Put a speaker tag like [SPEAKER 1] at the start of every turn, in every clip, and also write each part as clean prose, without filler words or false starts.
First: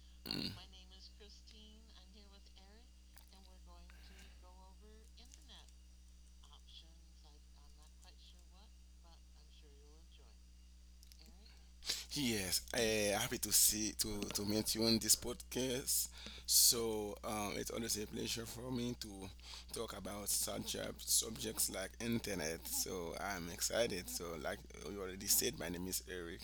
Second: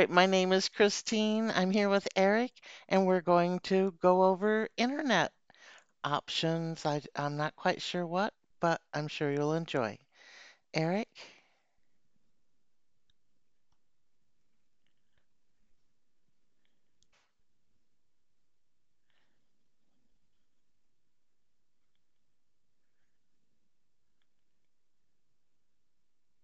[SPEAKER 1] right, my name is Christine. I'm here with Eric, and we're going to go over internet options. I'm not quite sure what, but I'm sure you'll enjoy. Eric?
[SPEAKER 2] Yes, happy to see to meet you on this podcast. So it's always a pleasure for me to talk about such subjects like internet. So I'm excited. So like you already said, my name is Eric.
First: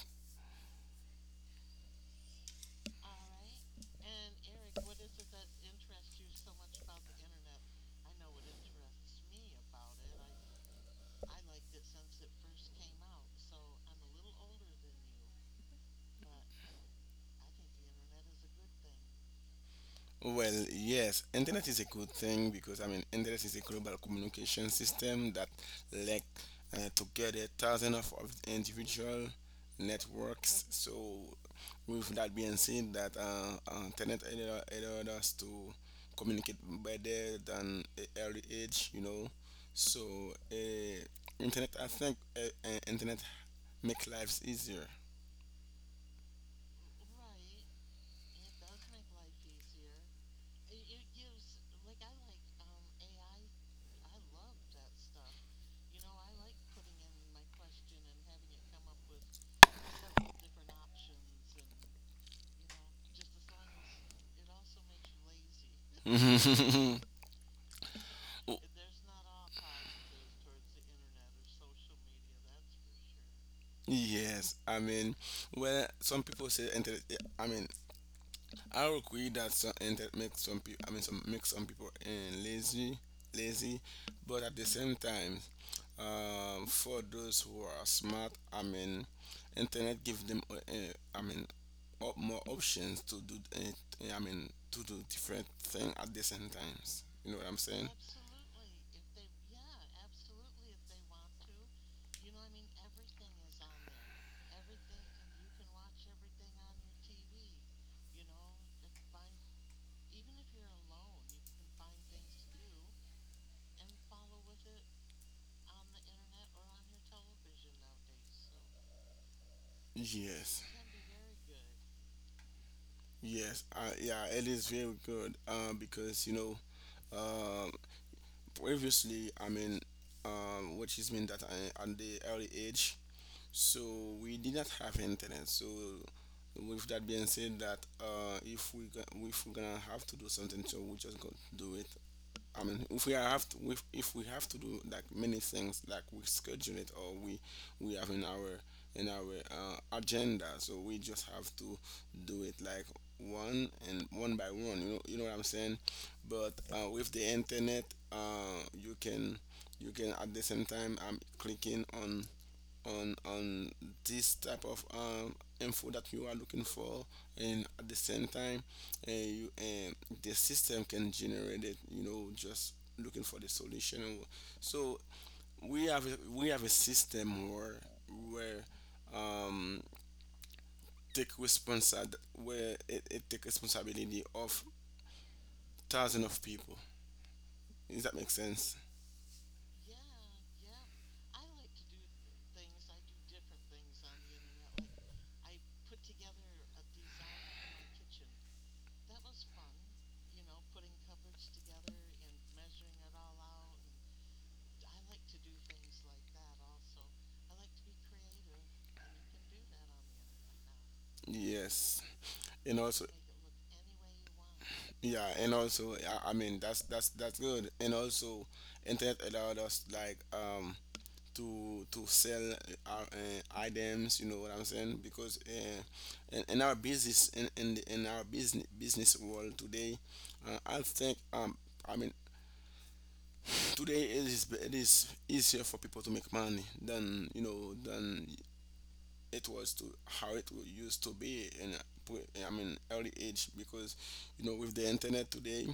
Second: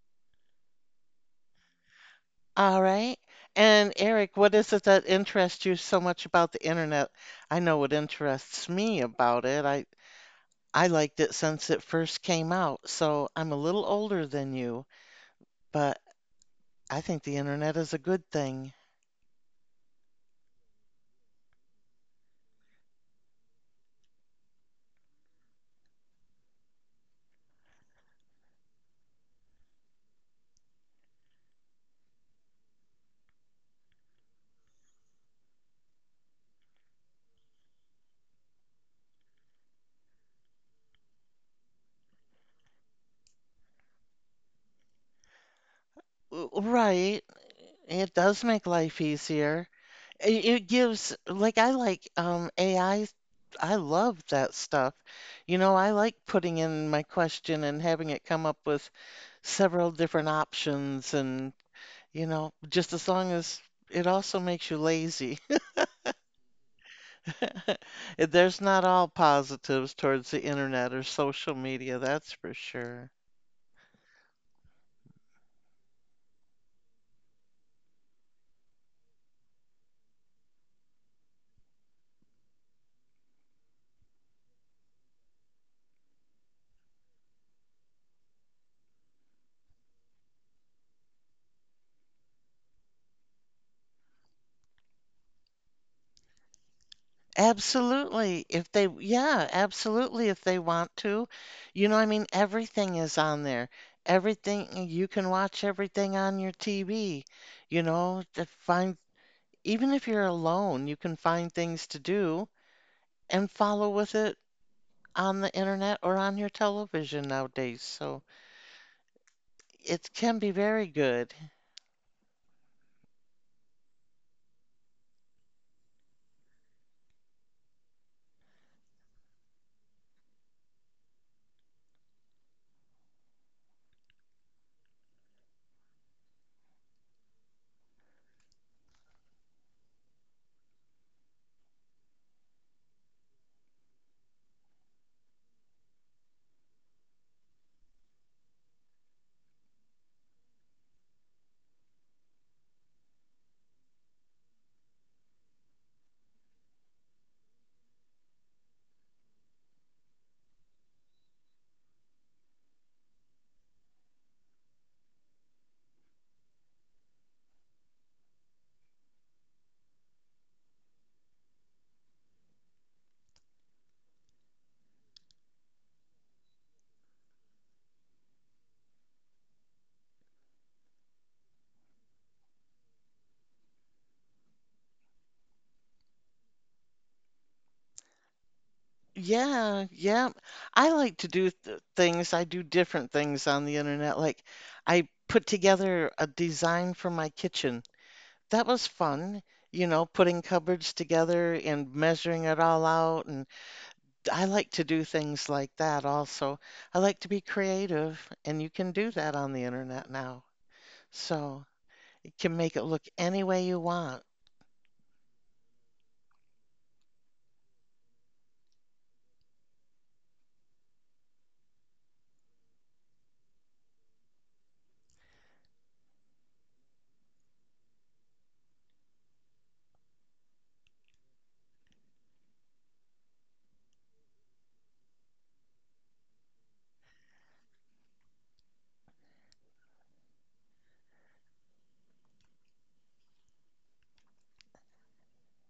[SPEAKER 1] All right. And Eric, what is it that interests you so much about the internet? I know what interests me about it. I liked it since it first came out, so I'm a little older than you, but I think the internet is a good thing.
[SPEAKER 2] Well, yes, internet is a good thing because I mean, internet is a global communication system that link together thousands of individual networks. So, with that being said, that internet allowed us to communicate better than a early age. So, uh, internet, I think, internet make lives easier.
[SPEAKER 1] Right. It does make life easier. It gives, like, I like AI. I love that stuff. You know, I like putting in my question and having it come up with several different options, and, you know, just as long as it also makes you lazy. There's not all positives towards the internet or social media, that's for sure.
[SPEAKER 2] Yes, I mean, well, some people say internet. I mean, I agree that some internet makes some people. I mean, some makes some people lazy, but at the same time, for those who are smart, I mean, internet give them. I mean, more options to do. I mean, to do different thing at the same times. You know what I'm saying?
[SPEAKER 1] Absolutely. If they yeah, absolutely, if they want to. You know, I mean, everything is on there. Everything you can watch everything on your TV, you know, to find even if you're alone, you can find things to do and follow with it on the internet or on your television nowadays. So it can be
[SPEAKER 2] Yes.
[SPEAKER 1] very good.
[SPEAKER 2] Yes, yeah, it is very good because um, previously I mean, which is mean that I, at the early age, so we did not have internet. So with that being said, that if we're gonna have to do something, so we just gonna do it. I mean, if we have to do like many things, like we schedule it or we have in our agenda, so we just have to do it like one by one. You know what I'm saying? But with the internet, uh, you can you can at the same time I'm clicking on this type of info that you are looking for and at the same time uh, you, uh the system can generate it just looking for the solution so we have a system where um, where it take responsibility of thousands of people. Does that make sense?
[SPEAKER 1] Yeah. I like to do th things. I do different things on the internet. Like I put together a design for my kitchen. That was fun, you know, putting cupboards together and measuring it all out. And I like to do things like that also. I like to be creative, and you can do that on the internet now. So
[SPEAKER 2] Yes.
[SPEAKER 1] you can
[SPEAKER 2] and
[SPEAKER 1] make it
[SPEAKER 2] also
[SPEAKER 1] look any way you want.
[SPEAKER 2] Yeah, and also I mean that's good. And also, internet allowed us like to sell our items. You know what I'm saying? Because in our business in our business world today, I think I mean today it is easier for people to make money than than it was to how used to be in a I mean early age because with the internet today,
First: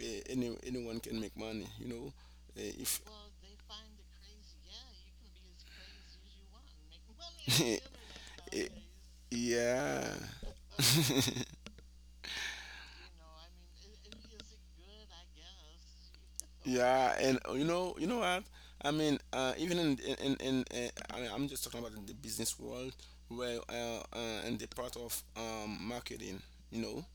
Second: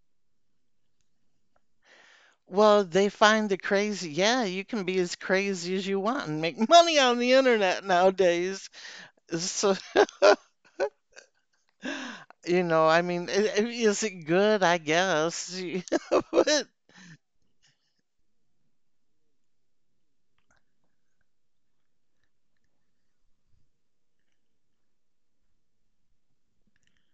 [SPEAKER 2] anyone can make money.
[SPEAKER 1] Well,
[SPEAKER 2] If.
[SPEAKER 1] they find the crazy. Yeah, you can be as crazy as you want and make money on the internet nowadays. So,
[SPEAKER 2] Yeah.
[SPEAKER 1] you know, I mean, is it good? I
[SPEAKER 2] Yeah.
[SPEAKER 1] guess. But,
[SPEAKER 2] Yeah, and you know what? I mean, even in I mean, I'm just talking about in the business world, where in the part of marketing, you know.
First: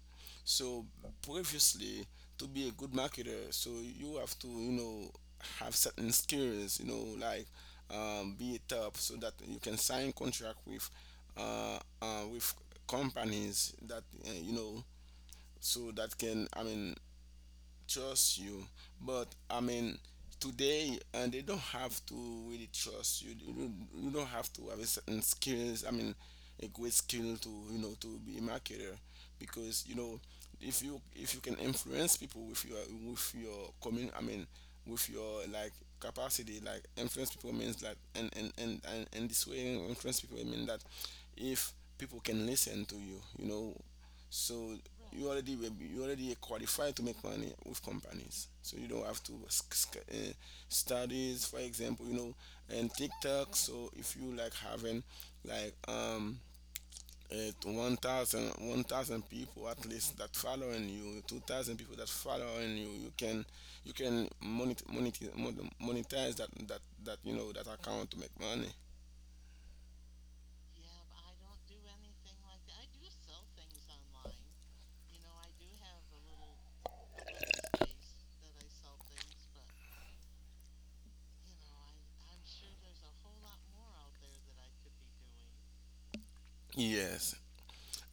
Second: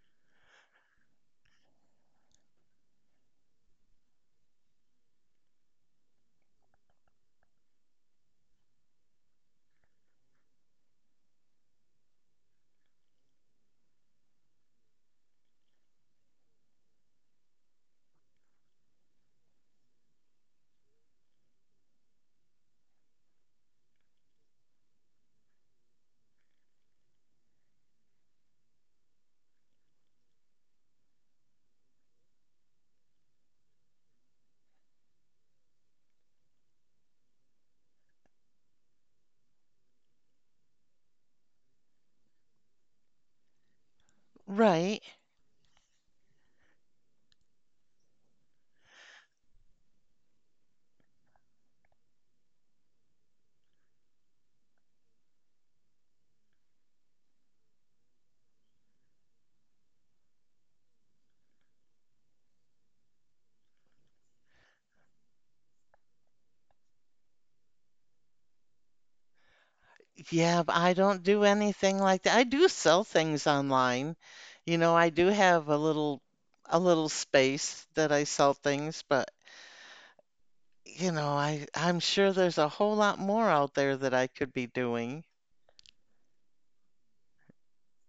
[SPEAKER 2] So previously, to be a good marketer, so you have to, have certain skills, like be it up so that you can sign contract with companies that so that can I mean trust you, but I mean today, and they don't have to really trust you. Don't, you don't have to have a certain skills, I mean a great skill to to be a marketer because if you can influence people with your commun I mean with your like capacity, like influence people means like, and this way influence people mean that if people can listen to you you know so
[SPEAKER 1] right.
[SPEAKER 2] You already you already qualified to make money with companies, so you don't have to studies, for example. And TikTok, so if you like having like one thousand people, at least, that following you, 2,000 people that following you, you can monetize that that account to make money.
[SPEAKER 1] Yeah, but I don't do anything like that. I do sell things online. You know, I do have a little space that I sell things, but you know, I'm sure there's a whole lot more out there that I could be doing.
[SPEAKER 2] Yes.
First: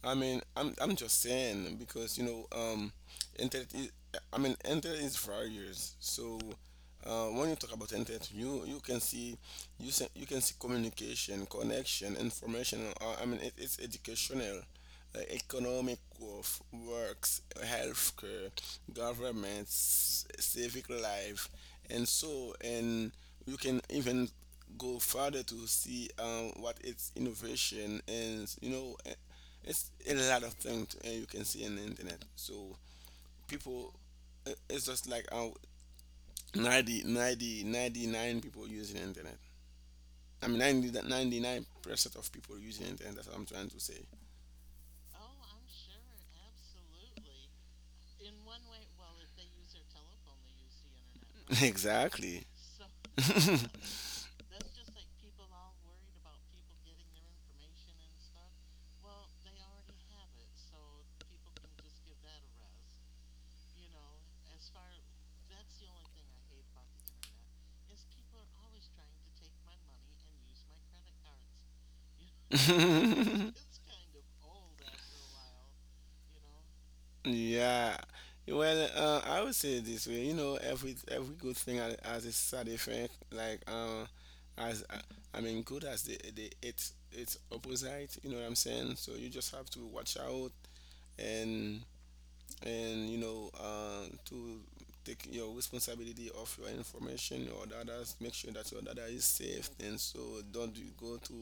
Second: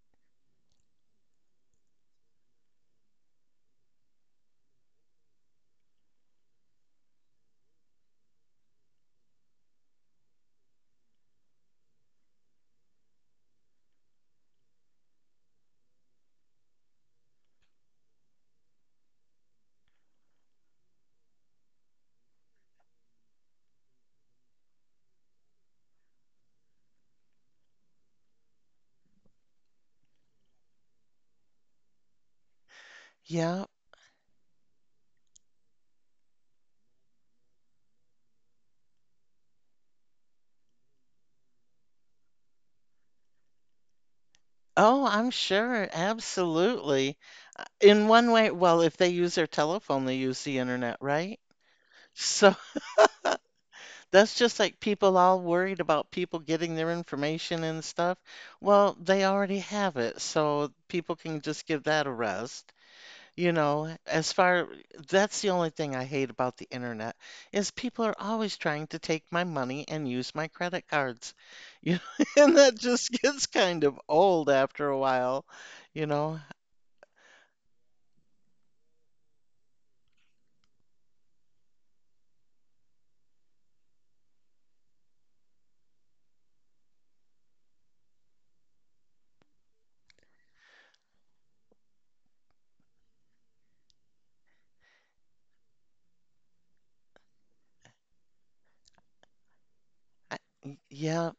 [SPEAKER 2] I mean, I'm just saying because internet is, I mean, internet is various. So when you talk about internet, you can see you can see communication, connection, information. I mean, it's educational, economic growth, works, healthcare, government, civic life, and so. And you can even go further to see what its innovation, and it's a lot of things you can see in the internet. So
[SPEAKER 1] Yeah.
[SPEAKER 2] people, it's just like ninety-nine people using internet. I mean, 99% of people using internet. That's what I'm trying to say.
[SPEAKER 1] Oh, I'm sure. Absolutely. In one way, well, if they use their telephone, they use the internet, right?
[SPEAKER 2] Exactly.
[SPEAKER 1] So. That's just like people all worried about people getting their information and stuff. Well, they already have it, so people can just give that a rest. You know, as far that's the only thing I hate about the internet is people are always trying to take my money and use my credit cards. You know, and that just gets kind of old after a while, you know.
[SPEAKER 2] Yeah. Well, I would say it this way. You know, every good thing has a side effect. Like, as I mean, good as the it's opposite. You know what I'm saying? So you just have to watch out, and to take your responsibility of your information or others, make sure that your data is safe, and so
[SPEAKER 1] I,
[SPEAKER 2] don't you go to
[SPEAKER 1] yeah,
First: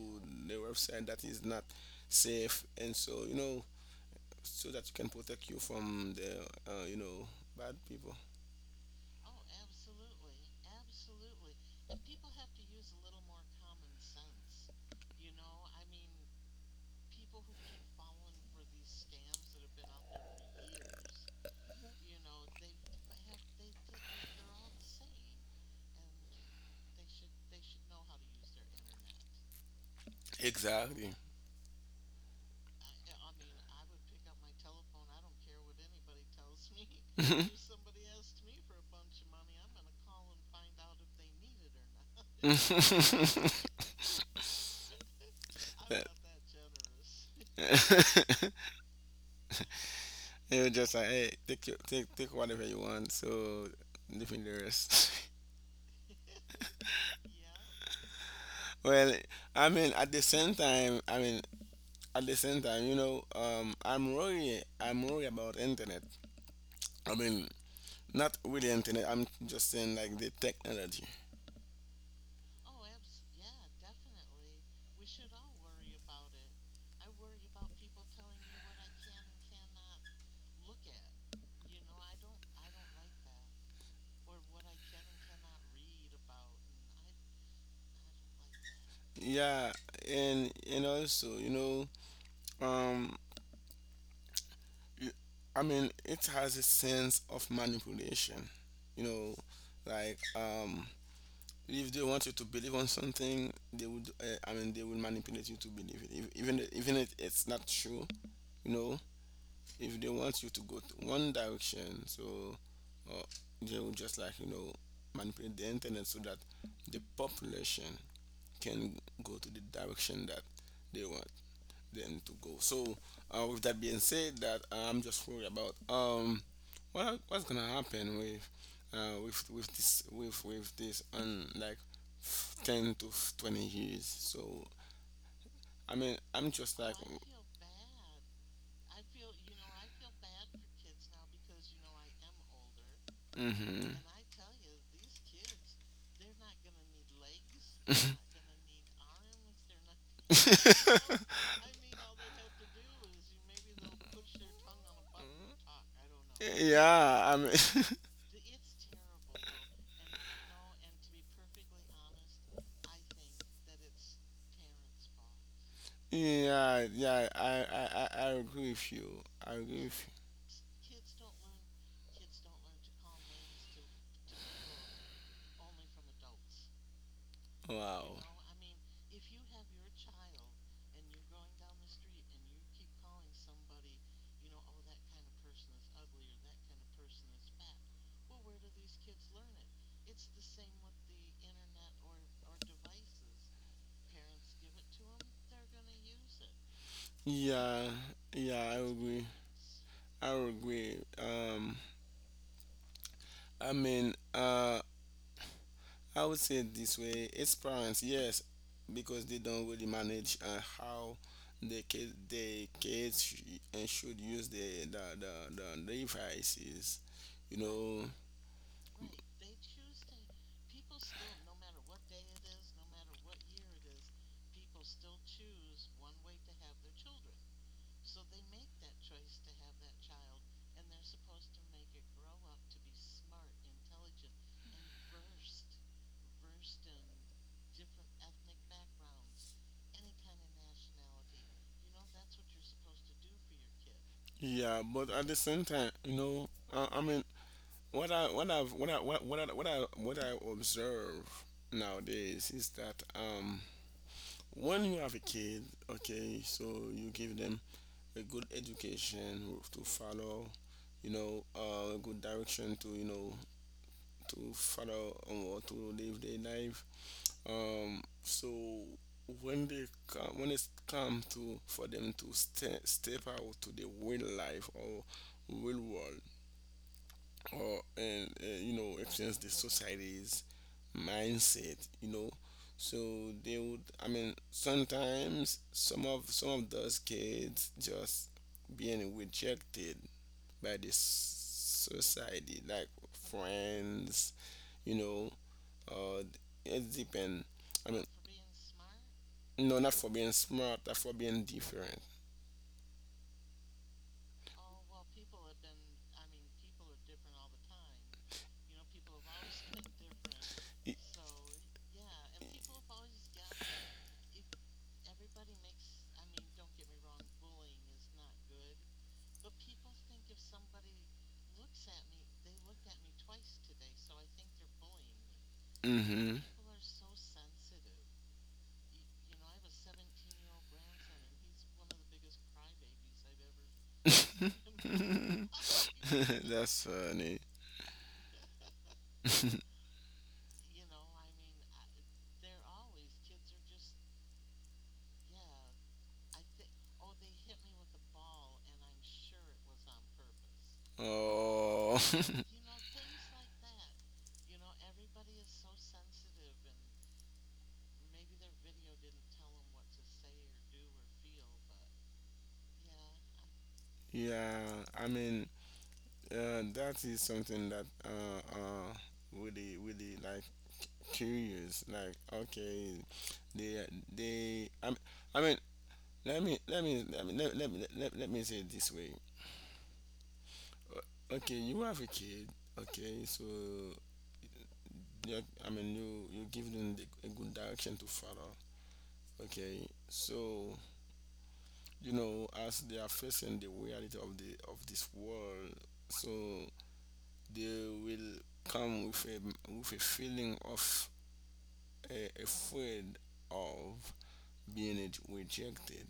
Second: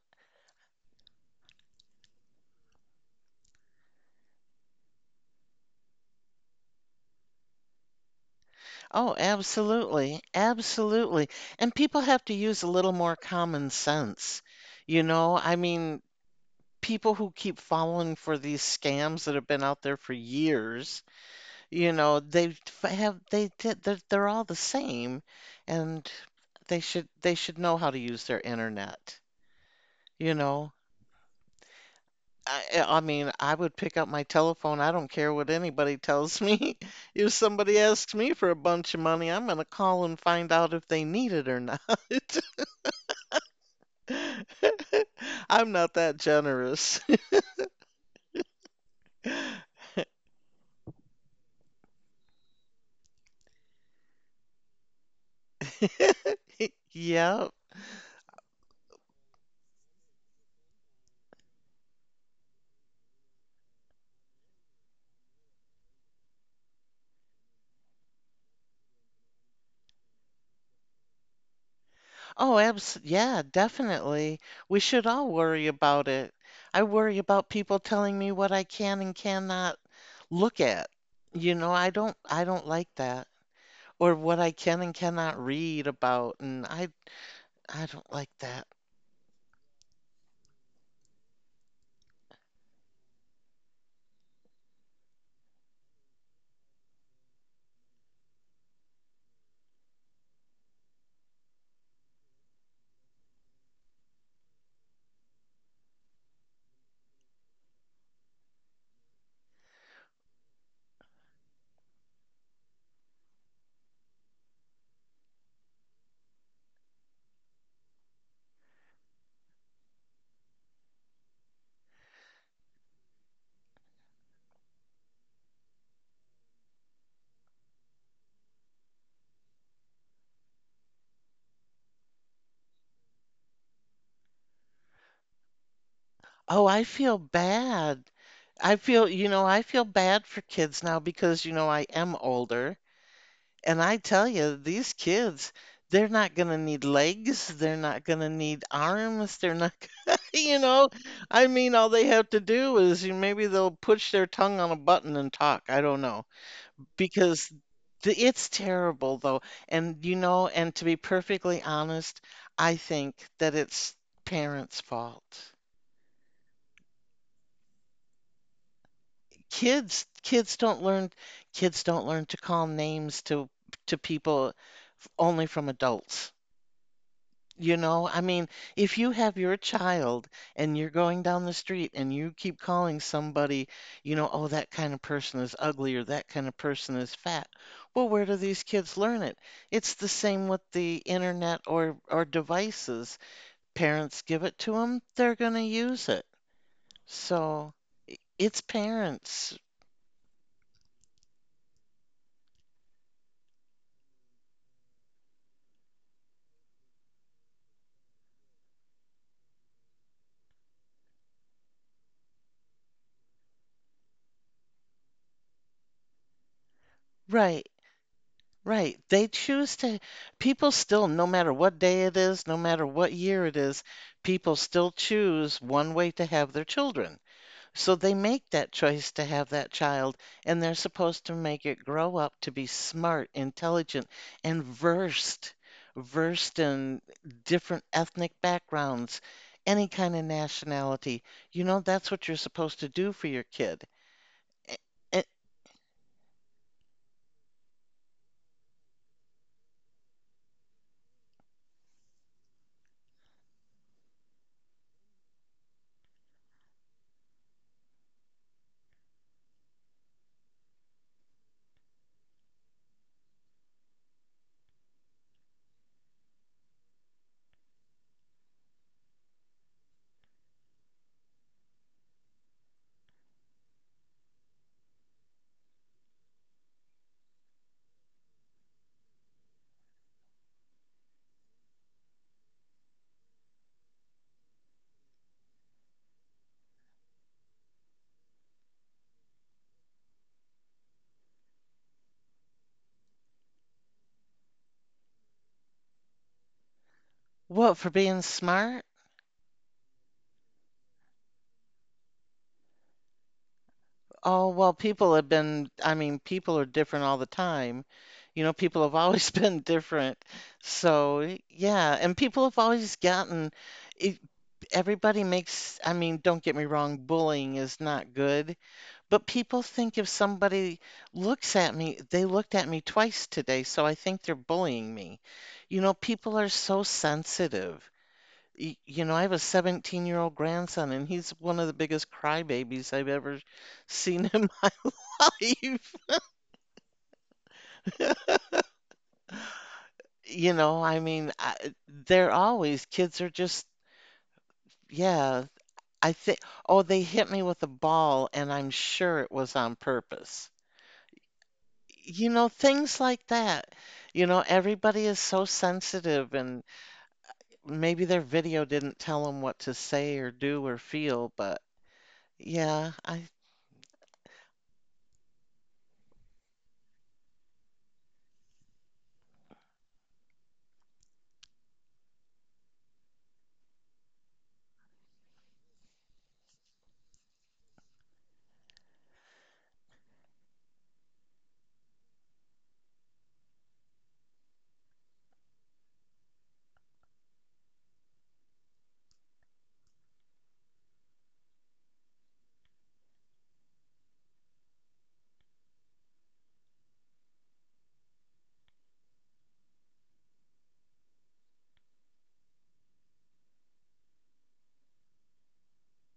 [SPEAKER 2] the website that is not safe, and so so that you can protect you from the bad people.
[SPEAKER 1] oh, absolutely. Absolutely. And people have to use a little more common sense. You know, I mean, people who keep falling for these scams that have been out there for years, you know, they have they they're all the same and they should know how to use their internet, you know.
[SPEAKER 2] Exactly.
[SPEAKER 1] I mean, I would pick up my telephone. I don't care what anybody tells me. If somebody asks me for a bunch of money, I'm going to call and find out if they need it or not. I'm not that generous.
[SPEAKER 2] It was just like, hey, take whatever you want. So leaving the rest.
[SPEAKER 1] Yep.
[SPEAKER 2] Well, I mean, at the same time, I mean, at the same time, I'm worried. I'm worried about internet. I mean, not really internet. I'm just saying like the technology.
[SPEAKER 1] Oh, abs yeah, definitely. We should all worry about it. I worry about people telling me what I can and cannot look at. You know, I don't like that. Or what I can and cannot read about. And I don't like that.
[SPEAKER 2] Yeah, and also, um, y- I mean, it has a sense of manipulation. You know, like if they want you to believe on something, they would I mean they will manipulate you to believe it if, even even if it's not true, you know if they want you to go to one direction, so uh, they will just like manipulate the internet so that the population can go to the direction that they want them to go. So, with that being said, that I'm just worried about what's gonna happen with with this on like 10 to 20 years. So, I mean, I'm
[SPEAKER 1] Oh,
[SPEAKER 2] just
[SPEAKER 1] I
[SPEAKER 2] like.
[SPEAKER 1] feel bad. I feel, you know, I feel bad for kids now because, you know, I am older. And
[SPEAKER 2] Mm-hmm.
[SPEAKER 1] I tell you, these kids, they're not going to need legs. They're not going to need arms. They're not, you know, I mean, all they have to do is maybe they'll push their tongue on a button and talk. I don't know.
[SPEAKER 2] Yeah, I
[SPEAKER 1] Because
[SPEAKER 2] mean.
[SPEAKER 1] the, it's terrible, though. And, you know, and to be perfectly honest, I think that it's parents' fault.
[SPEAKER 2] Yeah, yeah, I agree with you. I agree
[SPEAKER 1] kids
[SPEAKER 2] with
[SPEAKER 1] kids don't learn kids don't learn to call names to people only from adults. You
[SPEAKER 2] you.
[SPEAKER 1] know, I
[SPEAKER 2] Wow.
[SPEAKER 1] mean, if you have your child and you're going down the street and you keep calling somebody, you know, oh, that kind of person is ugly or that kind of person is fat. Well, where do these kids learn it? It's the same with the internet or devices. Parents give it to them, they're going to use it. So,
[SPEAKER 2] Yeah,
[SPEAKER 1] it's
[SPEAKER 2] yeah, I agree.
[SPEAKER 1] parents.
[SPEAKER 2] I agree. I mean, I would say it this way: it's parents, yes, because they don't really manage how the kid, the kids sh- and should use the devices, you
[SPEAKER 1] Right.
[SPEAKER 2] know.
[SPEAKER 1] Right. They choose to, people still, no matter what day it is, no matter what year it is, people still choose one way to have their children. So they make that choice to have that child, and they're supposed to make it grow up to be smart, intelligent, and versed, versed in different ethnic backgrounds, any kind of nationality. You know, that's what you're supposed to do for your kid.
[SPEAKER 2] Yeah, but
[SPEAKER 1] A- a-
[SPEAKER 2] at the same time, I mean, what I've what I what I what I observe nowadays is that when you have a kid, okay, so you give them a good education to follow, a good direction to to follow or to live their life. So when it's come to for them to step out to the real life or real world, or and influence the society's mindset so they would I mean sometimes some of those kids just being rejected by this society, like friends you know uh it depends.
[SPEAKER 1] What, for
[SPEAKER 2] I mean,
[SPEAKER 1] being smart?
[SPEAKER 2] no, not for being smart, but for being different.
[SPEAKER 1] Oh, well, people have been, I mean, people are different all the time. You know, people have always been different. So, yeah, and people have always gotten it, everybody makes, I mean, don't get me wrong, bullying is not good, but people think if somebody looks at me, they looked at me twice today, so I think they're bullying me. You know, people
[SPEAKER 2] Mm-hmm.
[SPEAKER 1] are so sensitive. You know, I have a 17-year-old grandson, and he's one of the biggest crybabies I've ever seen him. life.
[SPEAKER 2] That's funny.
[SPEAKER 1] You know, I mean, I, they're always kids are just, yeah. I think, oh, they hit me with a ball, and I'm sure it was on purpose.
[SPEAKER 2] Oh.
[SPEAKER 1] You know, things like that. You know, everybody is so sensitive, and maybe their video didn't tell them what to say or do or feel, but yeah, I,
[SPEAKER 2] Yeah, I mean, that is something that really, really like curious. Like, okay, they, they. I, I mean, let me say it this way. Okay, you have a kid. Okay, so, yeah, I mean, you give them a good direction to follow. Okay, so as they are facing the reality of the of this world, so they will come with a feeling of afraid of being rejected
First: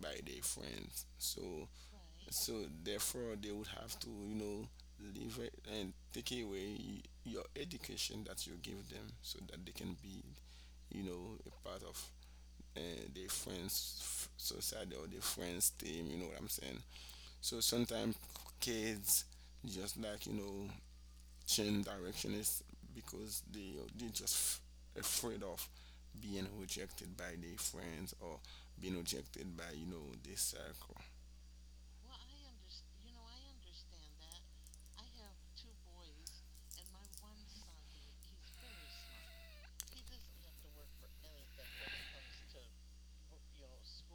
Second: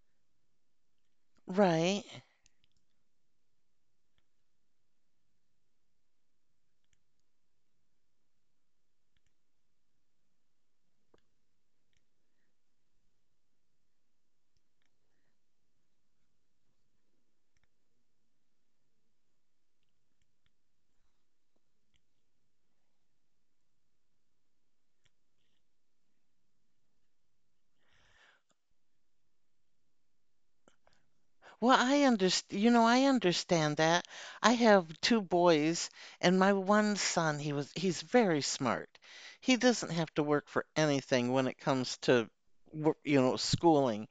[SPEAKER 2] by their friends. So,
[SPEAKER 1] right.
[SPEAKER 2] so therefore, they would have to, leave it and take away your education that you give them so that they can be, a part of uh, their friends' society or their friends' team. You know what I'm saying? So sometimes kids just like change direction is because they just afraid of being rejected by their friends or being rejected by their circle.
[SPEAKER 1] Well, I understand, you know, I understand that. I have two boys, and my one son, he was, he's very smart. He doesn't have to work for anything when it comes to, you know, schooling.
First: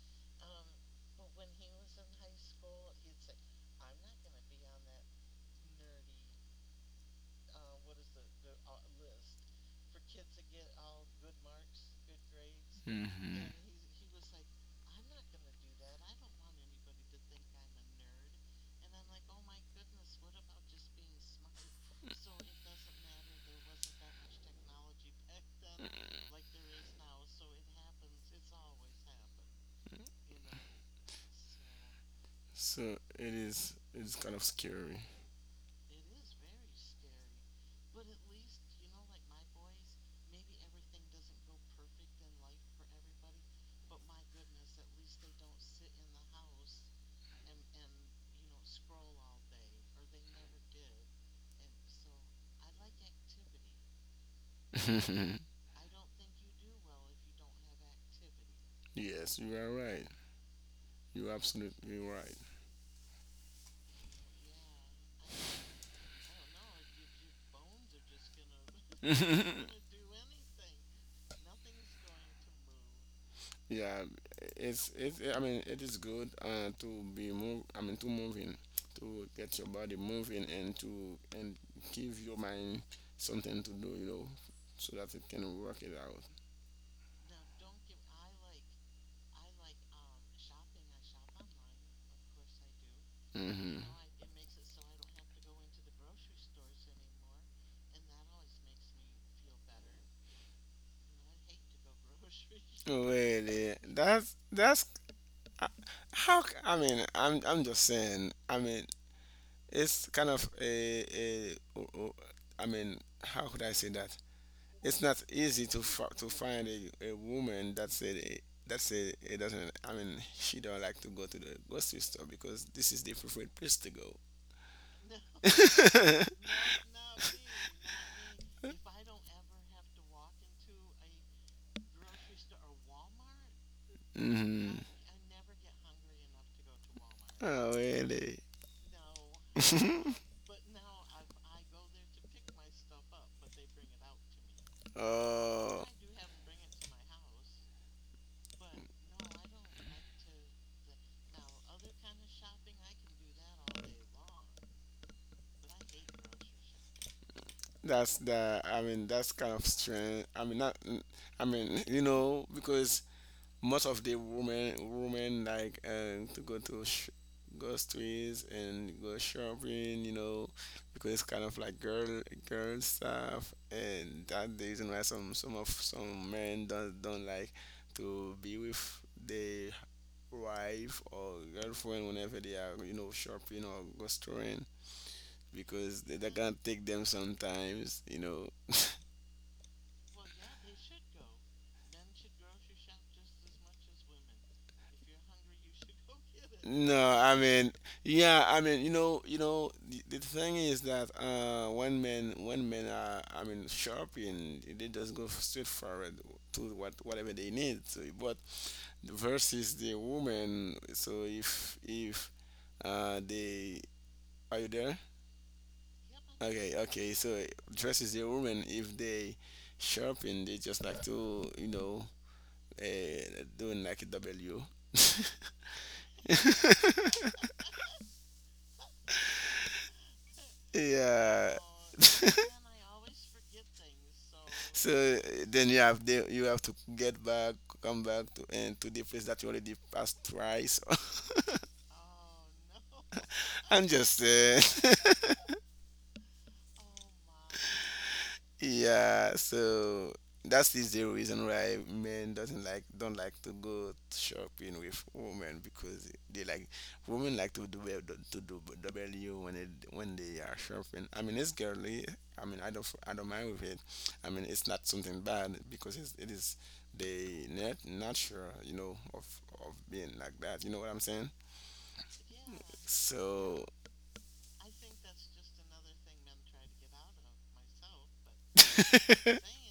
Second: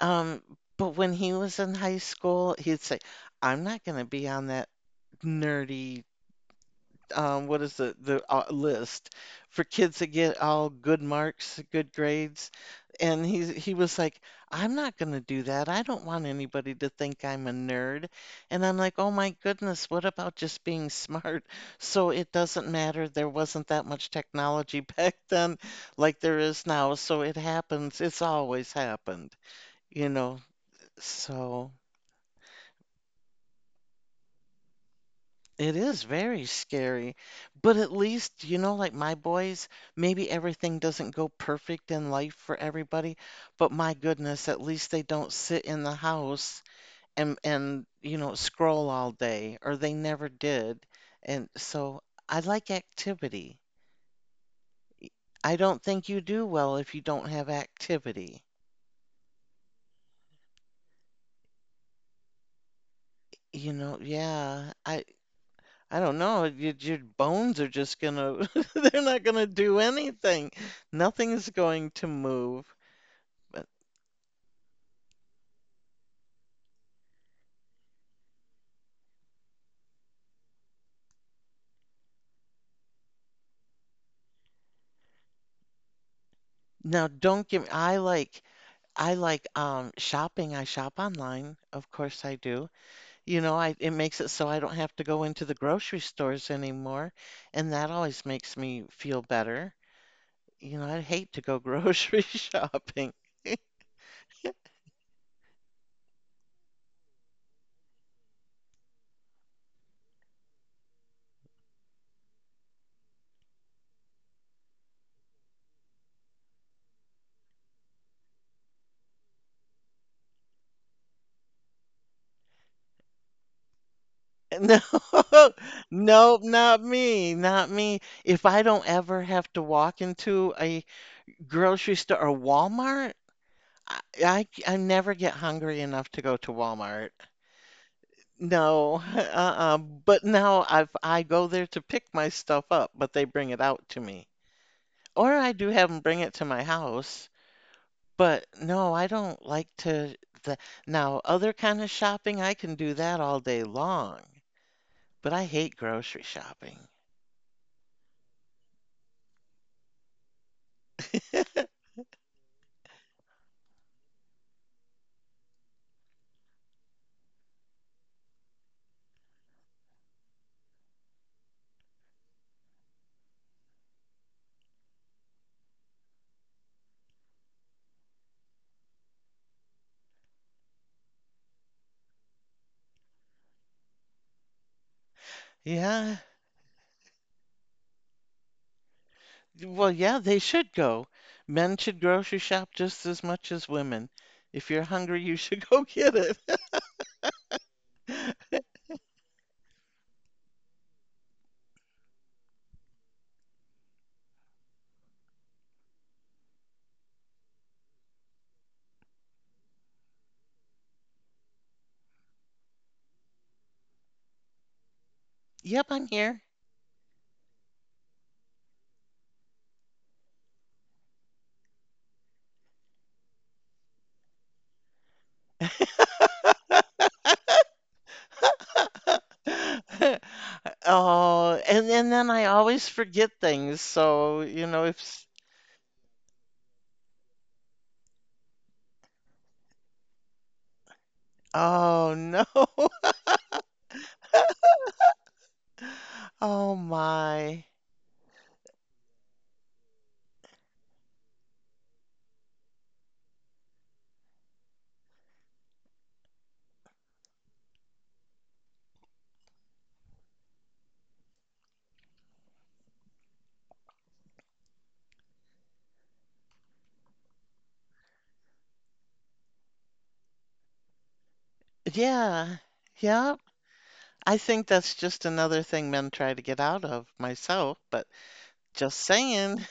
[SPEAKER 1] Um, but when he was in high school, he'd say, I'm not going to be on that nerdy what is the list for kids that get all good marks, good grades, and he
[SPEAKER 2] Hmm.
[SPEAKER 1] he was like, I'm not going to do that. I don't want anybody to think I'm a nerd. And I'm like, oh my goodness, what about just being smart? So it doesn't matter. There wasn't that much technology back then, like there is now. So it happens. It's always happened, you know. So.
[SPEAKER 2] So it is, it's kind of scary.
[SPEAKER 1] It is very scary, but at least, you know, like my boys, maybe everything doesn't go perfect in life for everybody, but my goodness, at least they don't sit in the house and you know, scroll all day, or they never did. And so I like activity. I don't think you do well if you don't have activity.
[SPEAKER 2] Yes, you are right. You're absolutely.
[SPEAKER 1] You know, yeah. I don't know, your bones are just gonna they're not
[SPEAKER 2] Right.
[SPEAKER 1] gonna do anything. Nothing's going to move. But
[SPEAKER 2] Yeah, it's it's. I mean, it is good to be move. I mean, to get your body moving, and to and give your mind something to do. You know, so that it can work it out.
[SPEAKER 1] now don't give me I like shopping. I shop online, of course I do. You know, I
[SPEAKER 2] Hmm.
[SPEAKER 1] it makes it so I don't have to go into the grocery stores anymore, and that always makes me feel better. You know, I hate to go grocery shopping.
[SPEAKER 2] Really, that's. Uh, How I mean, I'm just saying. I mean, it's kind of a. I mean, how could I say that? It's not easy to find a woman that said it doesn't. I mean, she don't like to go to the grocery store because this is the preferred place to go.
[SPEAKER 1] No, nope, not me, not me. If I don't ever have to walk into a grocery store or Walmart? I
[SPEAKER 2] Hmm.
[SPEAKER 1] never get hungry enough to go to Walmart.
[SPEAKER 2] Oh really?
[SPEAKER 1] No, uh-uh. But now I go there to pick my stuff up, but they bring it out to me. Or I do
[SPEAKER 2] Oh,
[SPEAKER 1] have them bring it to my house. But no, I don't like to the now other kind of shopping, I can do that all day long. But I hate grocery shopping.
[SPEAKER 2] that's the. I mean, that's kind of strange. I mean, not. I mean, you know, because most of the women like to go to go streets and go shopping, you know, because it's kind of like girl stuff, and that the reason why some men don't like to be with their wife or girlfriend whenever they are shopping or go storing because
[SPEAKER 1] Yeah.
[SPEAKER 2] they can't take them sometimes.
[SPEAKER 1] Well, yeah, they should go. Men should grocery shop just as much as women. If you're hungry, you should go get it.
[SPEAKER 2] No, I mean, yeah, I mean, the thing is that when men, are, I mean, shopping, they just go straight forward to whatever they need. So, but versus the woman, so if they Are you there?
[SPEAKER 1] Yep, I'm here.
[SPEAKER 2] Okay, okay. So versus the woman, if they shopping, they just like to, doing like a W.
[SPEAKER 1] Oh,
[SPEAKER 2] Yeah.
[SPEAKER 1] and then I always forget things. So, you know, if,
[SPEAKER 2] So then you have you have to get back, come back to the place that you already passed twice.
[SPEAKER 1] oh no.
[SPEAKER 2] I'm just saying.
[SPEAKER 1] Oh my.
[SPEAKER 2] Yeah, so that's is the reason why men doesn't don't like to go shopping with women because they like women like to do to do double you when when they are shopping. I mean, it's girly. I mean, I don't mind with it. I mean, it's not something bad because it is they not natural, of being like that. You know what I'm saying?
[SPEAKER 1] Yeah. Yep.
[SPEAKER 2] So,
[SPEAKER 1] I think that's just another thing men try to get out of myself, but just saying.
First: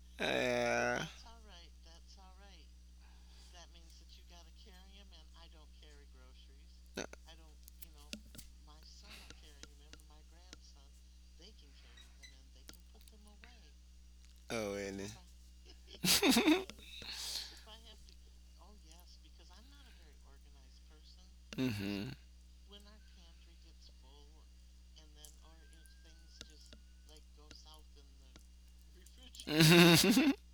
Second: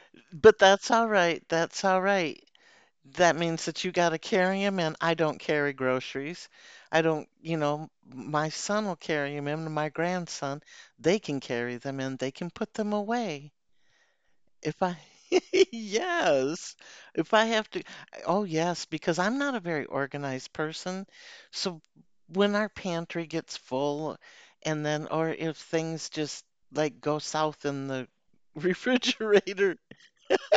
[SPEAKER 1] But that's
[SPEAKER 2] uh,
[SPEAKER 1] all right. That's all right. That means that you got to carry him, and I don't carry groceries. I don't, you know, my son will carry them, and my grandson, they can carry them and they can put them away.
[SPEAKER 2] oh
[SPEAKER 1] If I,
[SPEAKER 2] really?
[SPEAKER 1] yes, if I have to, oh, yes, because I'm not a very organized person. So
[SPEAKER 2] Hmm.
[SPEAKER 1] when our pantry gets full, and then, or if things just like go south in the refrigerator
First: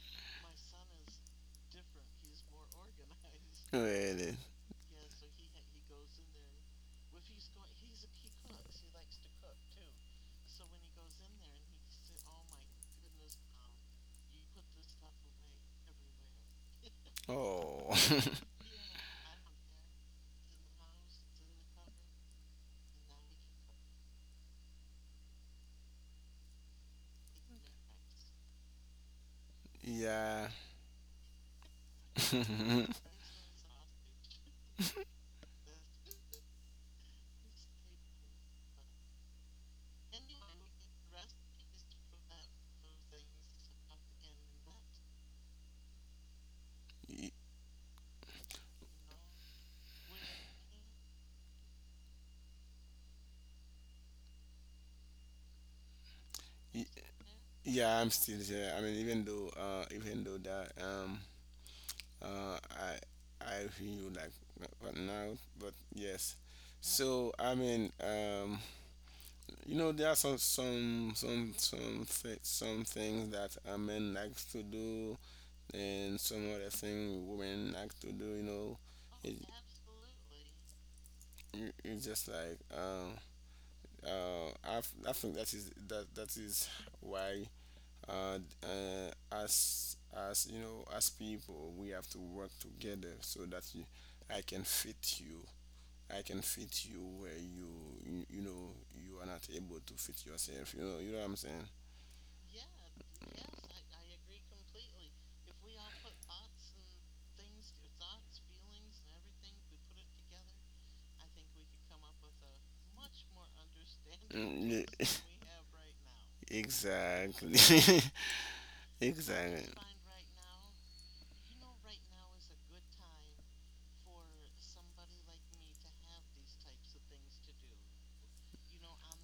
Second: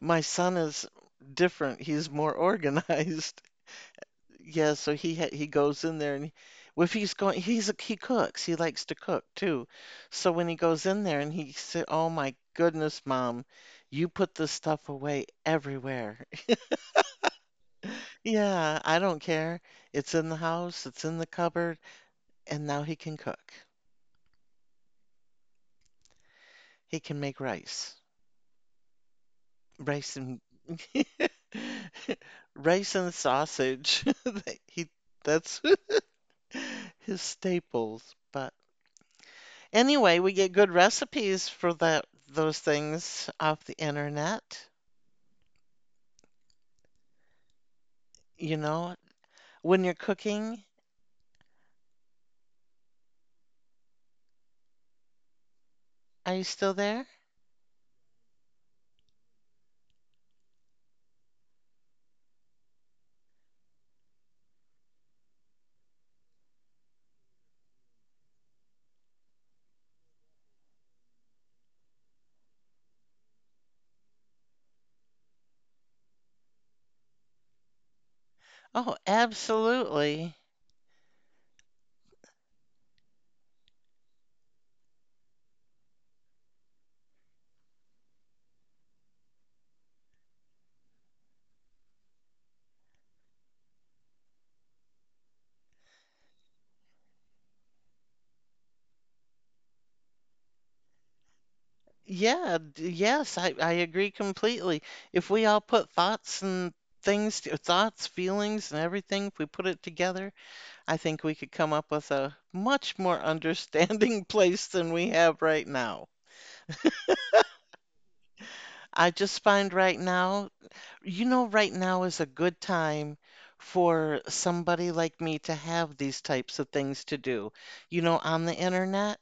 [SPEAKER 1] my son is different. He's more organized.
[SPEAKER 2] Really?
[SPEAKER 1] Yeah, so he goes in there and if he's going, he cooks. He likes to cook too. So when he goes in there and he said, "Oh my goodness, Mom, you put this stuff away everywhere."
[SPEAKER 2] Oh,
[SPEAKER 1] Yeah, I don't care. It's in the house. It's in the cupboard. And now he can cook. He can make rice, rice and
[SPEAKER 2] yeah.
[SPEAKER 1] rice and sausage. He that's. His staples, but anyway, we get good recipes for that those things off the internet,
[SPEAKER 2] Y-
[SPEAKER 1] you know. When you're cooking, are you still
[SPEAKER 2] y-
[SPEAKER 1] there?
[SPEAKER 2] yeah, I'm still here. I mean, even though that, uh, I, I feel like, but yes. So I mean, there are some things that a man likes to do, and some other thing women like to do. You know,
[SPEAKER 1] Oh,
[SPEAKER 2] it,
[SPEAKER 1] absolutely.
[SPEAKER 2] it's just like, I think that is that is why as you know, as people, we have to work together, so that I can fit you. I can fit you where you know you are not able to fit yourself. You know what I'm saying?
[SPEAKER 1] Yes, I agree completely. If we all put thoughts, feelings, and everything, if we put it together, I think we could come up with a much more understanding place
[SPEAKER 2] Mm,
[SPEAKER 1] than
[SPEAKER 2] yeah.
[SPEAKER 1] we have right now.
[SPEAKER 2] Exactly.
[SPEAKER 1] I just
[SPEAKER 2] Exactly.
[SPEAKER 1] find right now. You know, right now is a good time for somebody like me to have these types of things to do, you know, on the internet.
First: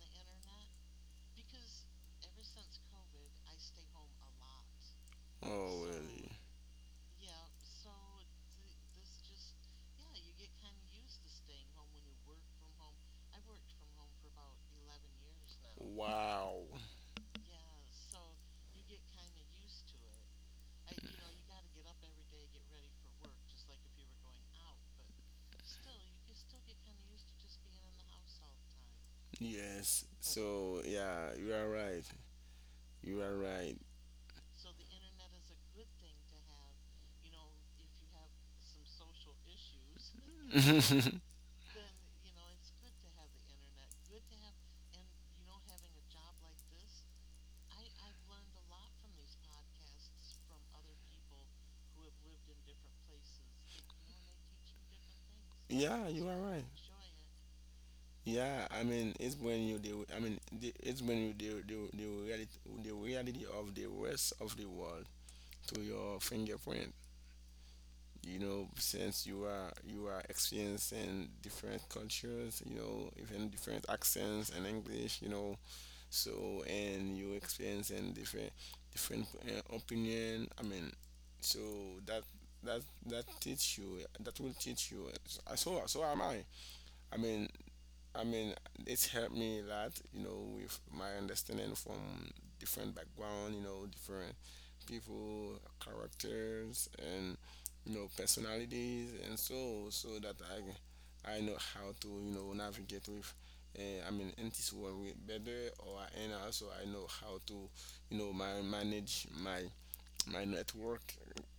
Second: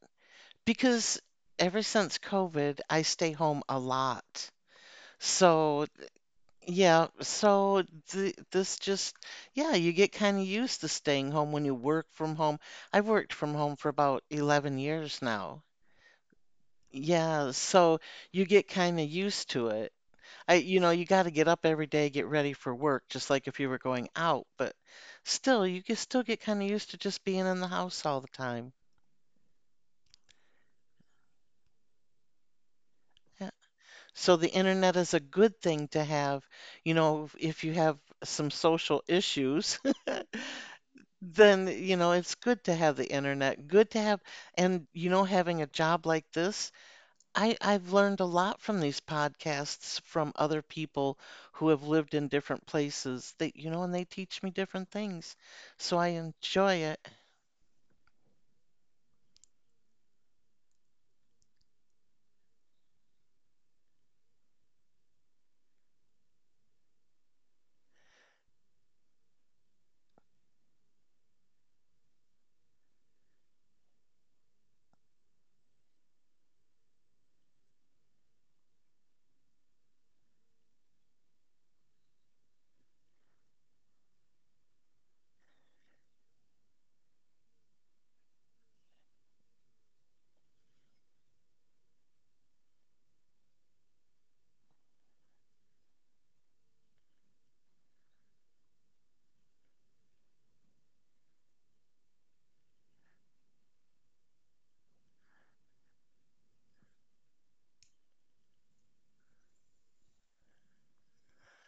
[SPEAKER 1] Because ever since COVID, I stay home a lot.
[SPEAKER 2] Oh
[SPEAKER 1] So,
[SPEAKER 2] really?
[SPEAKER 1] yeah, so th this just, yeah, you get kind of used to staying home when you work from home. I've worked from home for about 11 years now.
[SPEAKER 2] Wow.
[SPEAKER 1] Yeah, so you get kind of used to it. I, you know, you got to get up every day, get ready for work, just like if you were going out. But still, you can still get kind of used to just being in the house all the time.
[SPEAKER 2] Yes. So yeah, you are right. You are
[SPEAKER 1] Yeah.
[SPEAKER 2] right.
[SPEAKER 1] So the internet is a good thing to have. You know, if you have some social issues, then, you know, it's good to have the internet. Good to have, and, you know, having a job like this. I've learned a lot from these podcasts from other people who have lived in different places that, you know, and they teach me different things. So
[SPEAKER 2] Yeah,
[SPEAKER 1] I
[SPEAKER 2] you are right.
[SPEAKER 1] enjoy it.
[SPEAKER 2] Yeah, I mean it's when you deal. I mean, it's when you deal the reality of the rest of the world to your fingerprint. You know, since you are experiencing different cultures, you know, even different accents and English, so and you experience and different opinion. I mean, so that that that will teach you. So am I i mean I mean, it's helped me a lot, you know, with my understanding from different background, you know, different people, characters, and personalities, and so that I know how to navigate with. I mean, in this world with better, or and also I know how to my manage my network.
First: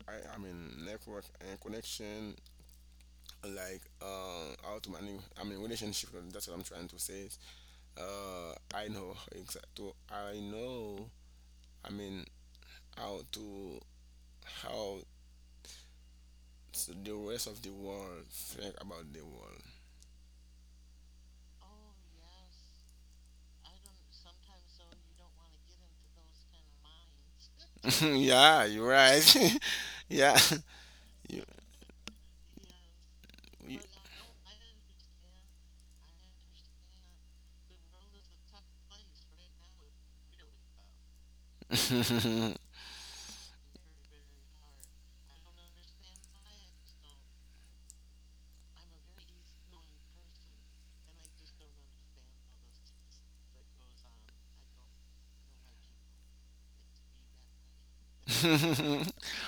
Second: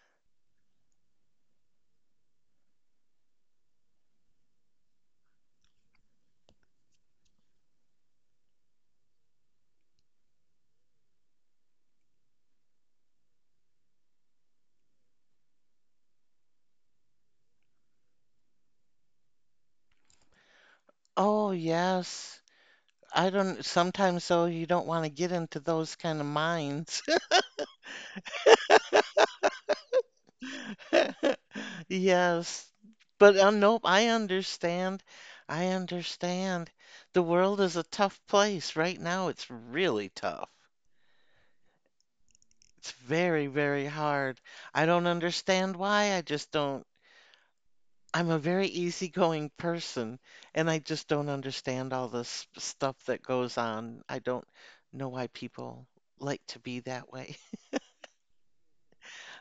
[SPEAKER 2] I mean, network and connection, like how to manage. I mean, relationship. That's what I'm trying to say. I know exactly. I know. I mean, how to how the rest of the world think about the world.
[SPEAKER 1] Oh, yes. I don't, sometimes though, you don't want to get into those kind of minds.
[SPEAKER 2] Yeah, you're right. Yeah, you,
[SPEAKER 1] Yes. But
[SPEAKER 2] you-
[SPEAKER 1] nope, I understand. I understand. The world is a tough place right now. It's really tough. It's very, very hard. I don't understand why. I just don't. I'm a very easygoing person, and I just don't understand all this stuff that goes on. I don't know why people like to be that way.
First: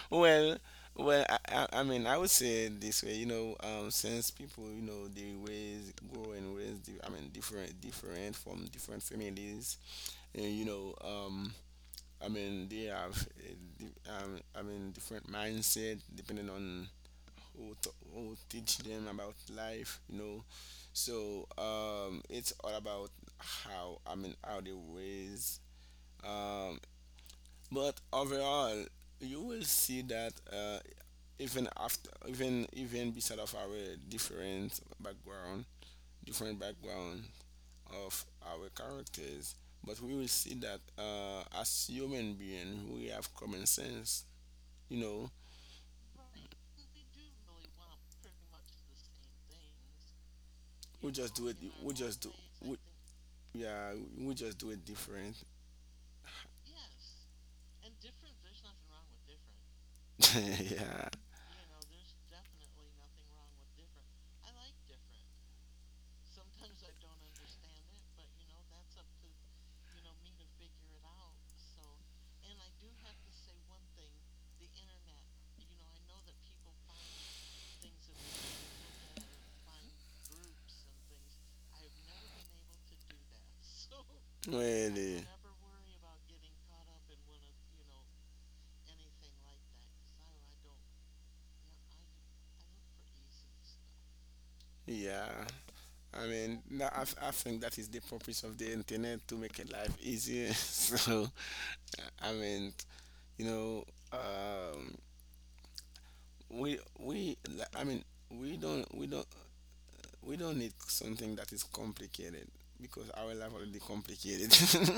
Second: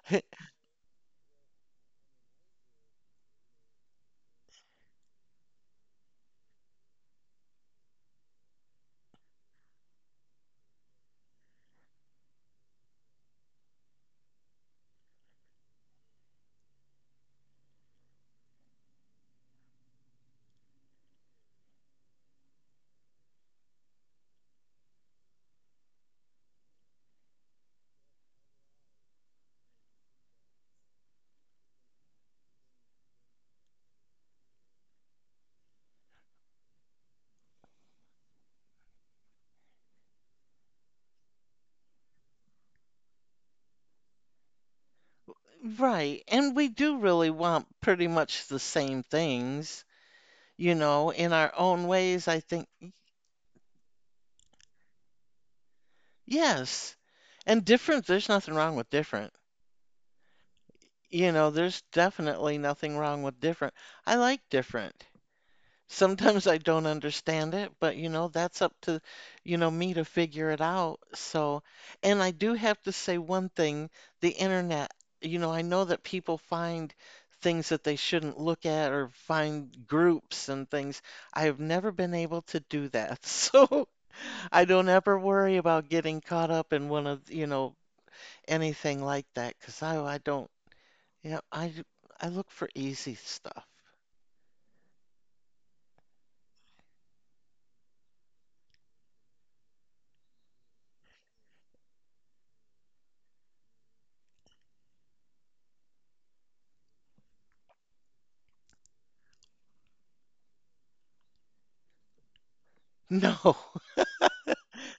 [SPEAKER 2] well, well, I mean, I would say it this way, you know, since people, they grow and raise, I mean, different from different families, and I mean, they have I mean different mindset depending on who teach them about life, So it's all about how I mean how they raise. Um, but overall, you will see that even beside of our different background of our characters, but we will see that as human being we have common sense you know
[SPEAKER 1] Right. And we do really want pretty much the same things, you know,
[SPEAKER 2] we
[SPEAKER 1] in
[SPEAKER 2] just do
[SPEAKER 1] our
[SPEAKER 2] it,
[SPEAKER 1] own
[SPEAKER 2] we just
[SPEAKER 1] ways,
[SPEAKER 2] do
[SPEAKER 1] I think.
[SPEAKER 2] we, yeah, we just do it different.
[SPEAKER 1] Yes. And different, there's nothing wrong with different.
[SPEAKER 2] Yeah.
[SPEAKER 1] You know, there's definitely nothing wrong with different. I like different. Sometimes I don't understand it, but you know, that's up to, you know, me to figure it out. So, and I do have to say one thing, the internet, you know, I know that people find things that they shouldn't look at or find groups and things. I have never been able to do that. So, I don't ever
[SPEAKER 2] Really?
[SPEAKER 1] worry about getting caught up in one of, you know, anything like that because I don't, you know, I look for easy stuff.
[SPEAKER 2] Yeah, I mean I think that is the purpose of the internet to make it life easier. So, I mean, you know um we li- I mean we don't we don't we don't need something that is complicated because our life
[SPEAKER 1] No.
[SPEAKER 2] already complicated.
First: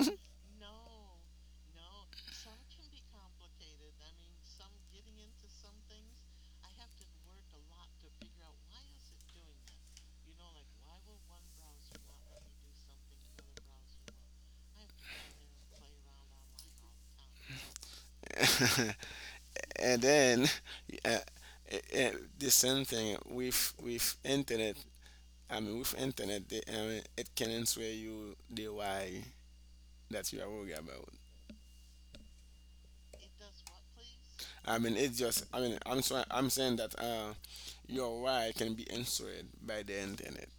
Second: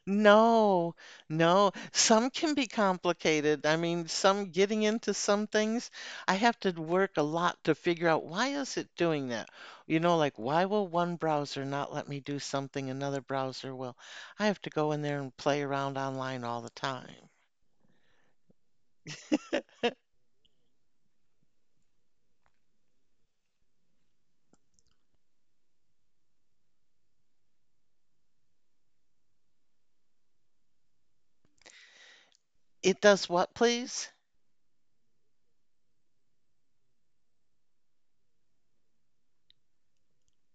[SPEAKER 1] No, no. Some can be complicated. I mean, some getting into some things, I have to work a lot to figure out why is it doing that? You know, like why will one browser not let me do something another browser will? I have to go in there and play around online all the time.
[SPEAKER 2] And then uh, uh, uh, the same thing with internet. I mean, with internet, I mean, it can answer you the why that you are worried about.
[SPEAKER 1] It does what, please?
[SPEAKER 2] I mean, it's just. I mean, I'm sorry, I'm saying that your why can be answered by the internet.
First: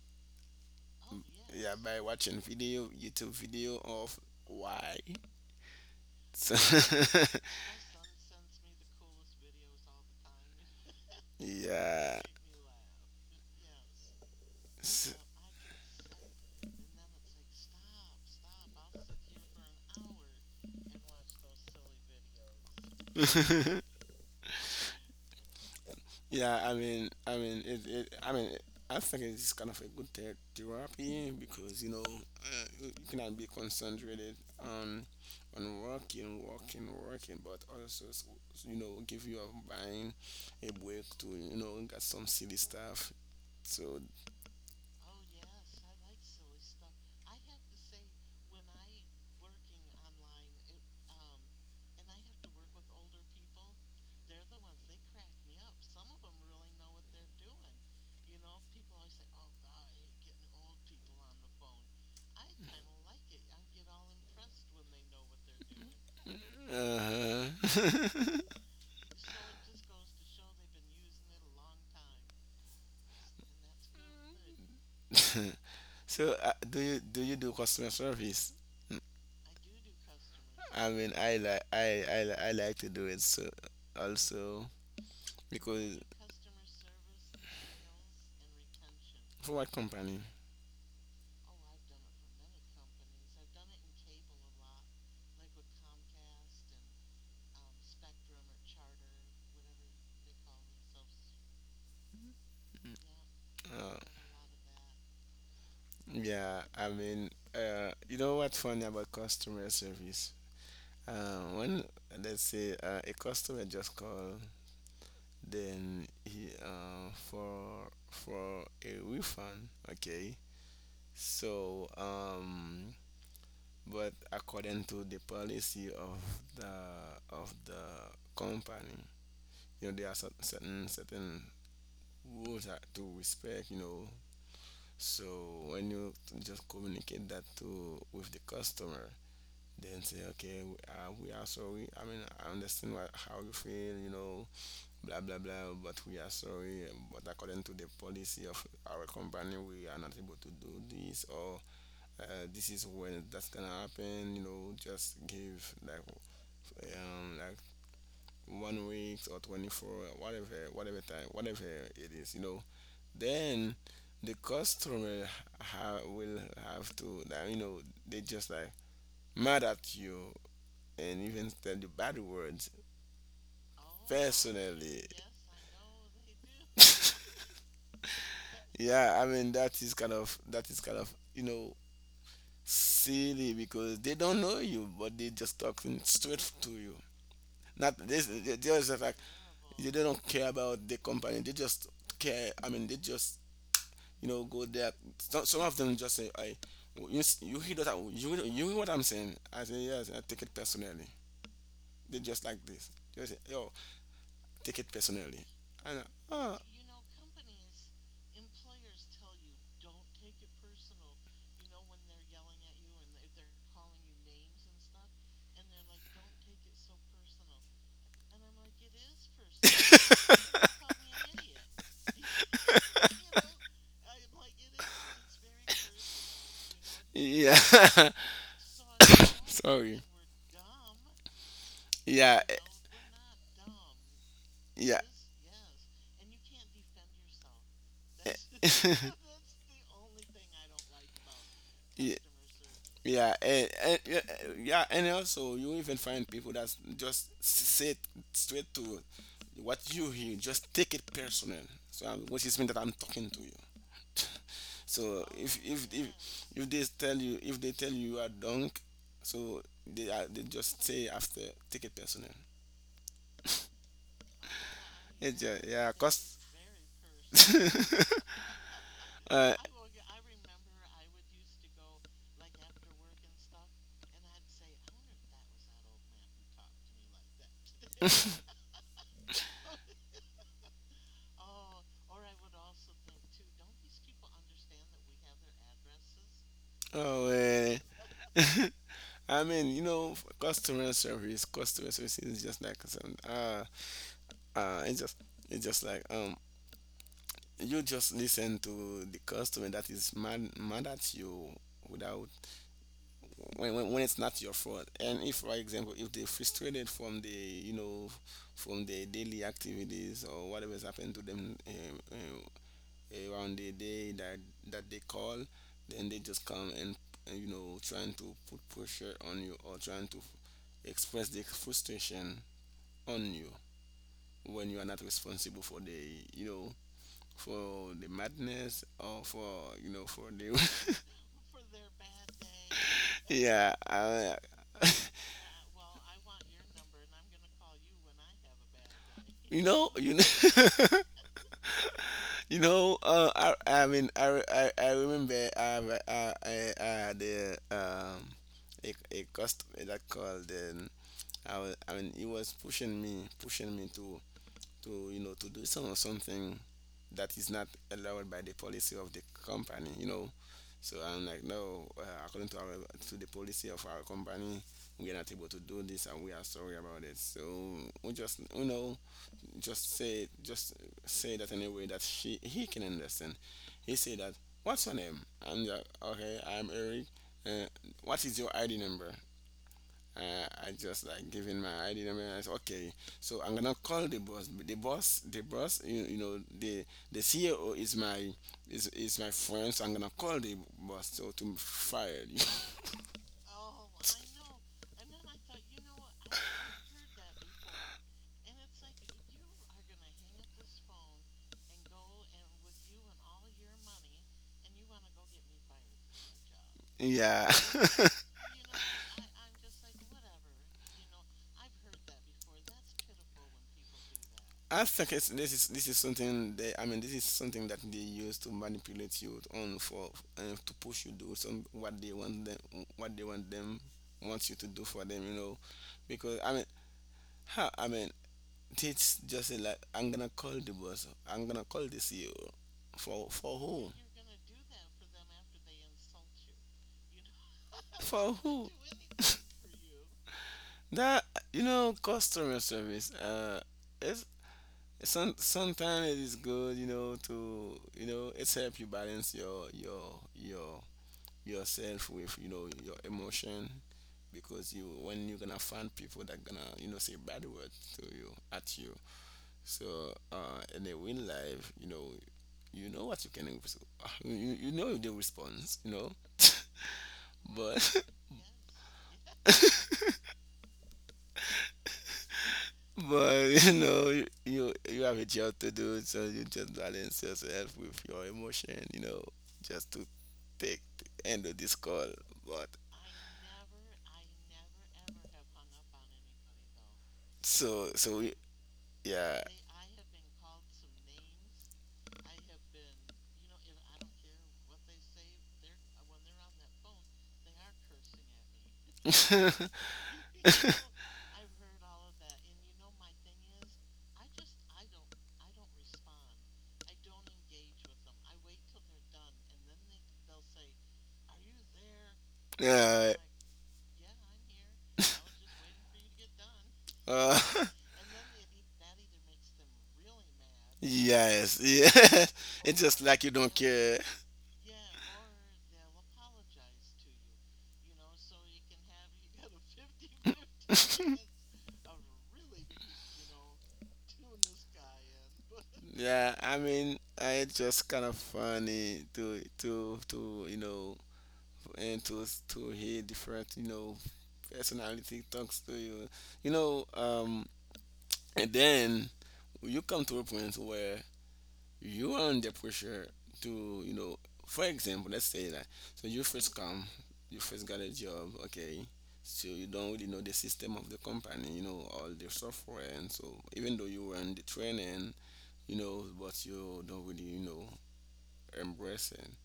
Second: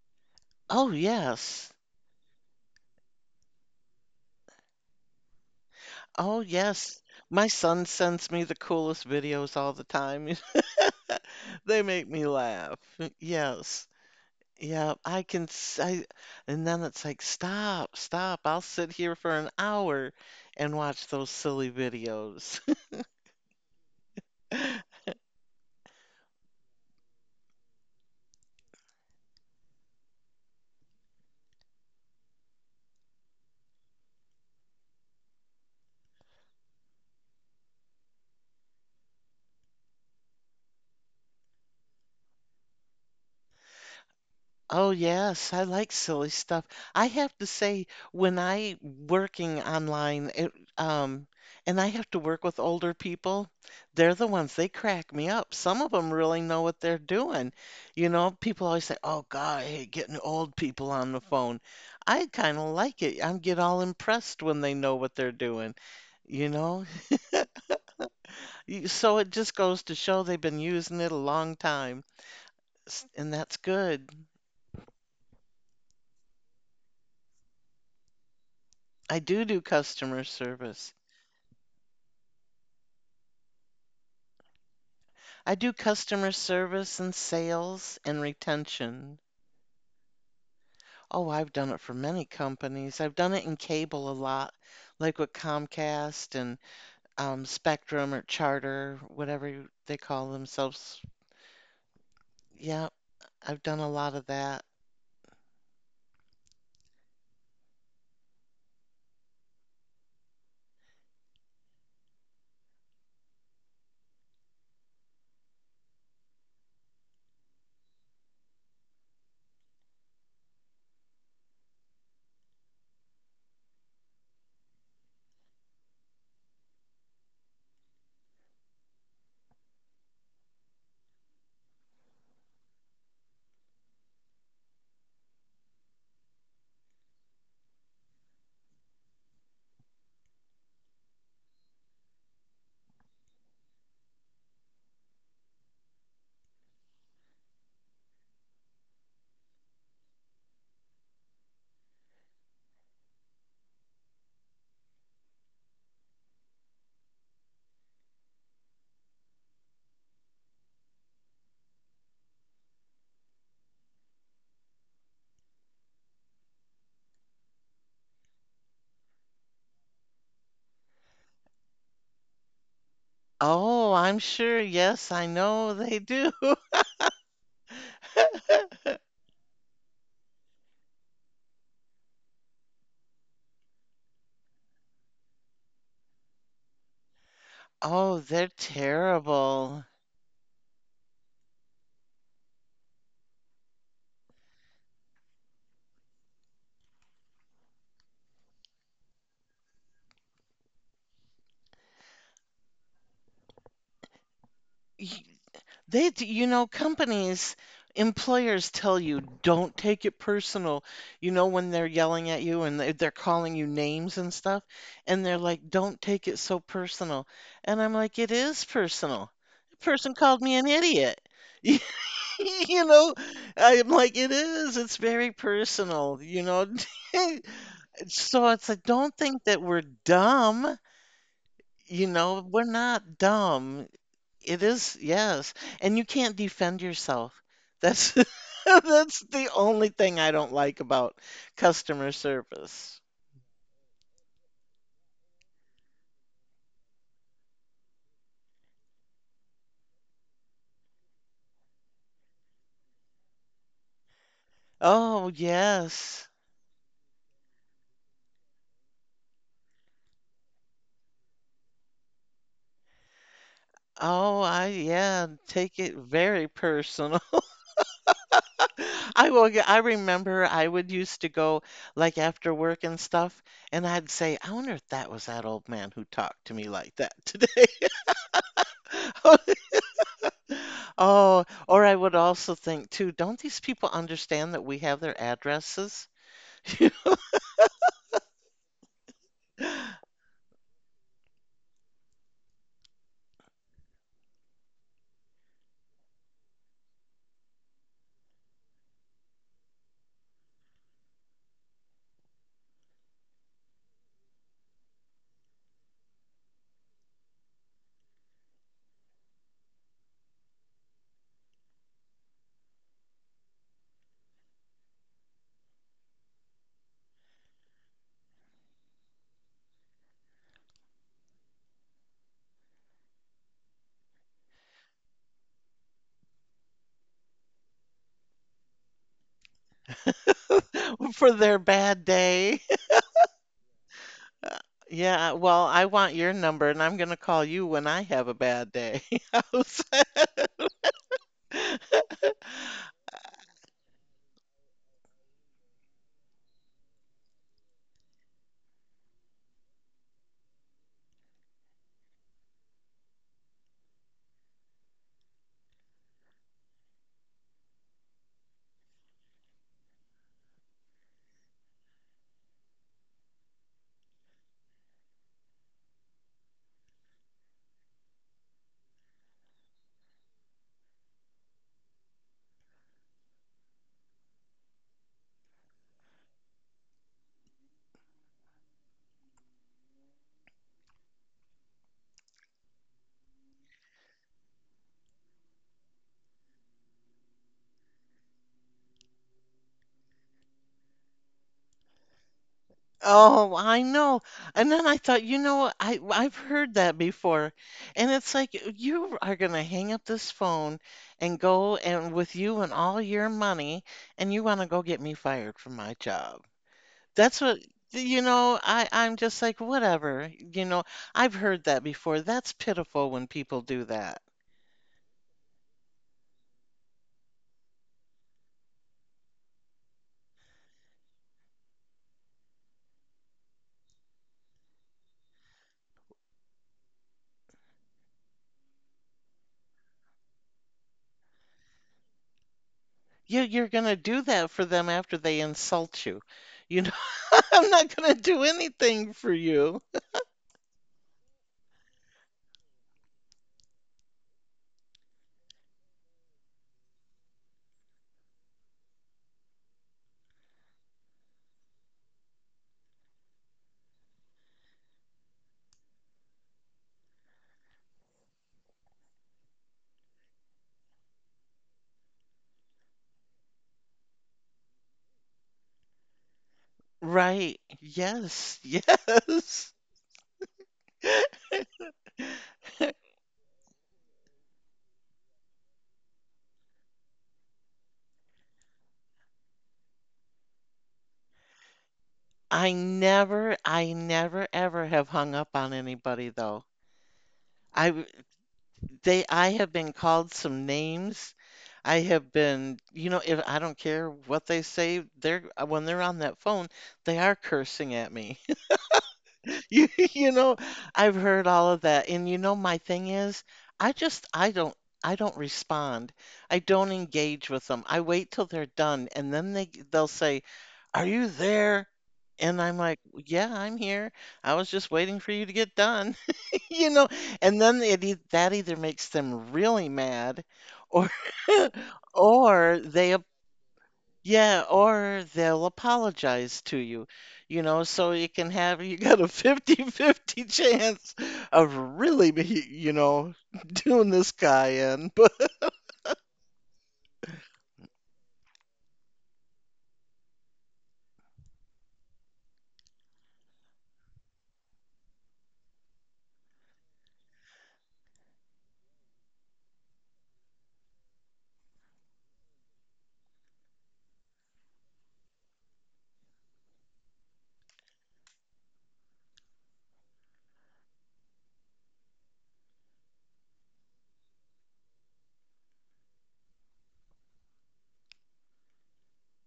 [SPEAKER 1] Oh, yes.
[SPEAKER 2] Yeah, by watching video, YouTube video of why.
[SPEAKER 1] Oh,
[SPEAKER 2] So,
[SPEAKER 1] yes. My son sends me the coolest videos all the time. They make
[SPEAKER 2] yeah.
[SPEAKER 1] me laugh. Yes. Yeah,
[SPEAKER 2] S-
[SPEAKER 1] I can s I and then it's like, "Stop, stop. I'll sit here for an hour and watch those silly videos."
[SPEAKER 2] Yeah, I mean, I mean, I think it's kind of a good therapy because you cannot be concentrated on working, working, working, but also give you a mind, a break to get some silly stuff. So,
[SPEAKER 1] Oh, yes, I like silly stuff. I have to say, when I working online, um, and I have to work with older people, they're the ones they crack me up. Some of them really know what they're doing. You know, people always say, "Oh God, I hate getting old people on the phone." I kind of like it. I get all impressed when they know what they're doing. You know,
[SPEAKER 2] uh-huh.
[SPEAKER 1] So it just goes to show they've been using it a long time, and that's good.
[SPEAKER 2] So, do you do you do customer service?
[SPEAKER 1] I do do customer
[SPEAKER 2] I
[SPEAKER 1] service.
[SPEAKER 2] mean, I like I li- I like to do it, so also
[SPEAKER 1] I do
[SPEAKER 2] because.
[SPEAKER 1] customer service and sales and retention.
[SPEAKER 2] For what company?
[SPEAKER 1] Oh, I've done it for many companies. I've done it in cable a lot, like with Comcast and Spectrum or Charter, whatever they call themselves. Yeah, I've done a
[SPEAKER 2] Uh,
[SPEAKER 1] lot of that.
[SPEAKER 2] yeah, I mean, you know what's funny about customer service? When let's say a customer just call, then he for a refund, okay. So but according to the policy of the company, there are certain rules that to respect. So when you just communicate that to with the customer, then say, okay, we are sorry. I mean, I understand how you feel, blah blah blah. But we are sorry. But according to the policy of our company, we are not able to do this, or this is when that's gonna happen. Just give like one week or 24, whatever whatever time whatever it is. Then the customer will have to that. They just like mad at you and even tell you bad words
[SPEAKER 1] Oh, I'm sure. Yes,
[SPEAKER 2] personally.
[SPEAKER 1] I know they do.
[SPEAKER 2] Yeah, I mean that is kind of, silly, because they don't know you but they just talking straight to you. Not
[SPEAKER 1] Oh,
[SPEAKER 2] this,
[SPEAKER 1] they're
[SPEAKER 2] they just like,
[SPEAKER 1] terrible.
[SPEAKER 2] they don't care about the company, they just care, I mean, they just, go there. Some of them just say, you hear that? You hear what I'm saying?" I say, "Yes, I take it personally." They just like this. They say, "Yo, take it
[SPEAKER 1] Y-
[SPEAKER 2] personally." I know.
[SPEAKER 1] You
[SPEAKER 2] Oh,
[SPEAKER 1] know, companies, employers tell you don't take it personal. You know, when they're yelling at you and they're calling you names and stuff, and they're like, don't take it so personal. And I'm like, it is personal. The person called me an idiot. You know, I'm like, it is. It's very personal, you know.
[SPEAKER 2] yeah.
[SPEAKER 1] So it's like, don't think that we're
[SPEAKER 2] Sorry.
[SPEAKER 1] dumb. You know,
[SPEAKER 2] Yeah,
[SPEAKER 1] we're not dumb. It is,
[SPEAKER 2] yeah.
[SPEAKER 1] yes, and you can't defend yourself. That's that's the only thing I don't like about customer
[SPEAKER 2] Yeah,
[SPEAKER 1] service.
[SPEAKER 2] yeah, and yeah, yeah, and also you even find people that just sit straight to what you hear, just take it personal. So, which is mean that I'm talking to you.
[SPEAKER 1] Oh,
[SPEAKER 2] So
[SPEAKER 1] yes.
[SPEAKER 2] if they tell you, you are drunk, so they just say after take it personal.
[SPEAKER 1] Oh, I yeah,
[SPEAKER 2] It's just,
[SPEAKER 1] take
[SPEAKER 2] yeah,
[SPEAKER 1] it
[SPEAKER 2] cause
[SPEAKER 1] very personal. I will
[SPEAKER 2] uh,
[SPEAKER 1] get, I remember I would used to go like after work and stuff, and I'd say, I wonder if that was that old man who talked to me like that today. Oh, or I would also think too, don't these people understand that we have their addresses?
[SPEAKER 2] oh. Eh. I mean, customer service is just like some uh it's just it's just like you just listen to the customer that is mad mad at you without, when it's not your fault. And if, for example, if they're frustrated from the from the daily activities or whatever has happened to them around the day that they call, then they just come and trying to put pressure on you, or trying to express their frustration on you when you are not responsible for the for the madness, or for for the.
[SPEAKER 1] For their bad day.
[SPEAKER 2] yeah,
[SPEAKER 1] Yeah, well, I want your number and I'm going to call you when I have a bad day. I
[SPEAKER 2] you
[SPEAKER 1] was
[SPEAKER 2] know you
[SPEAKER 1] like,
[SPEAKER 2] know you know uh, I remember I have a- I had a a customer that called, and I mean he was pushing me to to to do some or something that is not allowed by the policy of the company. So I'm like, no, according to our to the policy of our company, we're not able to do this, and we are sorry about it. So we just just say that in a way that she he can understand. He said that, what's your name? I'm like, okay, I'm Eric. uh, what is your ID number? I just like giving my ID number. And I said, okay, so I'm gonna call the boss. You, you know, the CEO is my, is my friend. So I'm gonna call the boss so to fire you.
[SPEAKER 1] oh, I know. And then I thought, you know, I've heard that before. And it's like you are going to hang up this phone and go and with you and all your money and you want to go get me fired from my job. That's
[SPEAKER 2] yeah.
[SPEAKER 1] what you know, I'm just like whatever. You know, I've heard that before. That's pitiful when people do that.
[SPEAKER 2] I think it's, this is something that, I mean, this is something that they use to manipulate you on, for to push you do some what they want them, what they want them wants you to do for them. You know, because, I mean, how, it's just say like, I'm gonna call the boss, I'm gonna call the CEO. For
[SPEAKER 1] You
[SPEAKER 2] for
[SPEAKER 1] you're
[SPEAKER 2] who?
[SPEAKER 1] gonna do that for them after they insult you. You know, I'm not gonna
[SPEAKER 2] For
[SPEAKER 1] do
[SPEAKER 2] who?
[SPEAKER 1] anything for you.
[SPEAKER 2] That, you know, customer service. It's, some sometimes it is good, you know, it's help you balance your your yourself with, you know, your emotion, because you when you're gonna find people that gonna, you know, say bad words to you, at you. So, in a real life, you know what you can res- you know the response, you know.
[SPEAKER 1] Right.
[SPEAKER 2] But,
[SPEAKER 1] Yes. Yes.
[SPEAKER 2] but you know, you, you have a job to do, so you just balance yourself with your emotion, you know, just to take the end of this call. But
[SPEAKER 1] I never ever have hung up on anybody though.
[SPEAKER 2] so
[SPEAKER 1] I
[SPEAKER 2] so we-
[SPEAKER 1] they
[SPEAKER 2] yeah.
[SPEAKER 1] I have been called some names. I have been, you know, if I don't care what they say, they're when they're on that phone, they are cursing at me. You know, I've heard all of that. And you know, my thing is, I just, I don't, I don't respond. I don't engage with them. I wait till they're done and then they'll say, are you there? And I'm like,
[SPEAKER 2] yeah
[SPEAKER 1] yeah, I'm here. I was just waiting for you to get done, you know?
[SPEAKER 2] uh,
[SPEAKER 1] And then that either makes them really mad or,
[SPEAKER 2] yes, yeah. it's
[SPEAKER 1] or
[SPEAKER 2] just
[SPEAKER 1] they
[SPEAKER 2] like you don't care.
[SPEAKER 1] yeah, or they'll apologize to you, you know, so you can have you got a 50-50 chance of really, you know, doing this guy in. But
[SPEAKER 2] Yeah, I mean, it's just kind of funny to and to to hear different, you know, personality talks to you, you know. And then you come to a point where you are under pressure to, you know, for example, let's say that, so you first come, you first got a job, okay, so you don't really know the system of the company, you know, all the software, and so even though you were in the training, you know, but you don't really, you know, embracing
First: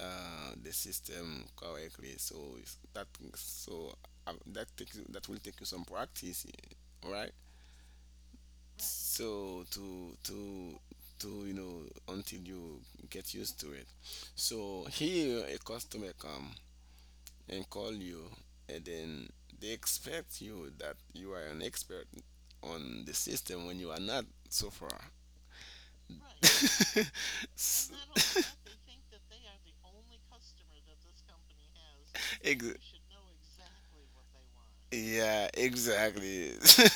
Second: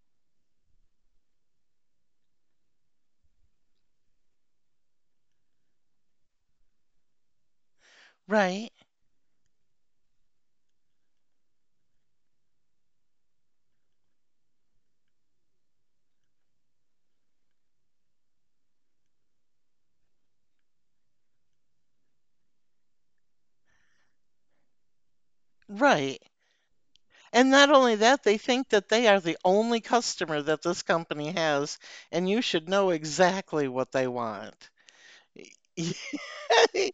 [SPEAKER 2] the system correctly. So so that takes that will take you some practice, eh, right? Right.
[SPEAKER 1] right,
[SPEAKER 2] So to you know until you get used to it. So here a customer come and call you, and then they expect you that you are an expert on the system when you are not so far.
[SPEAKER 1] right.
[SPEAKER 2] Right.
[SPEAKER 1] And not
[SPEAKER 2] S-
[SPEAKER 1] only that, they think that they are the only customer that this company has, and you should
[SPEAKER 2] ex-
[SPEAKER 1] know exactly what they want.
[SPEAKER 2] Yeah, exactly.
[SPEAKER 1] Yeah.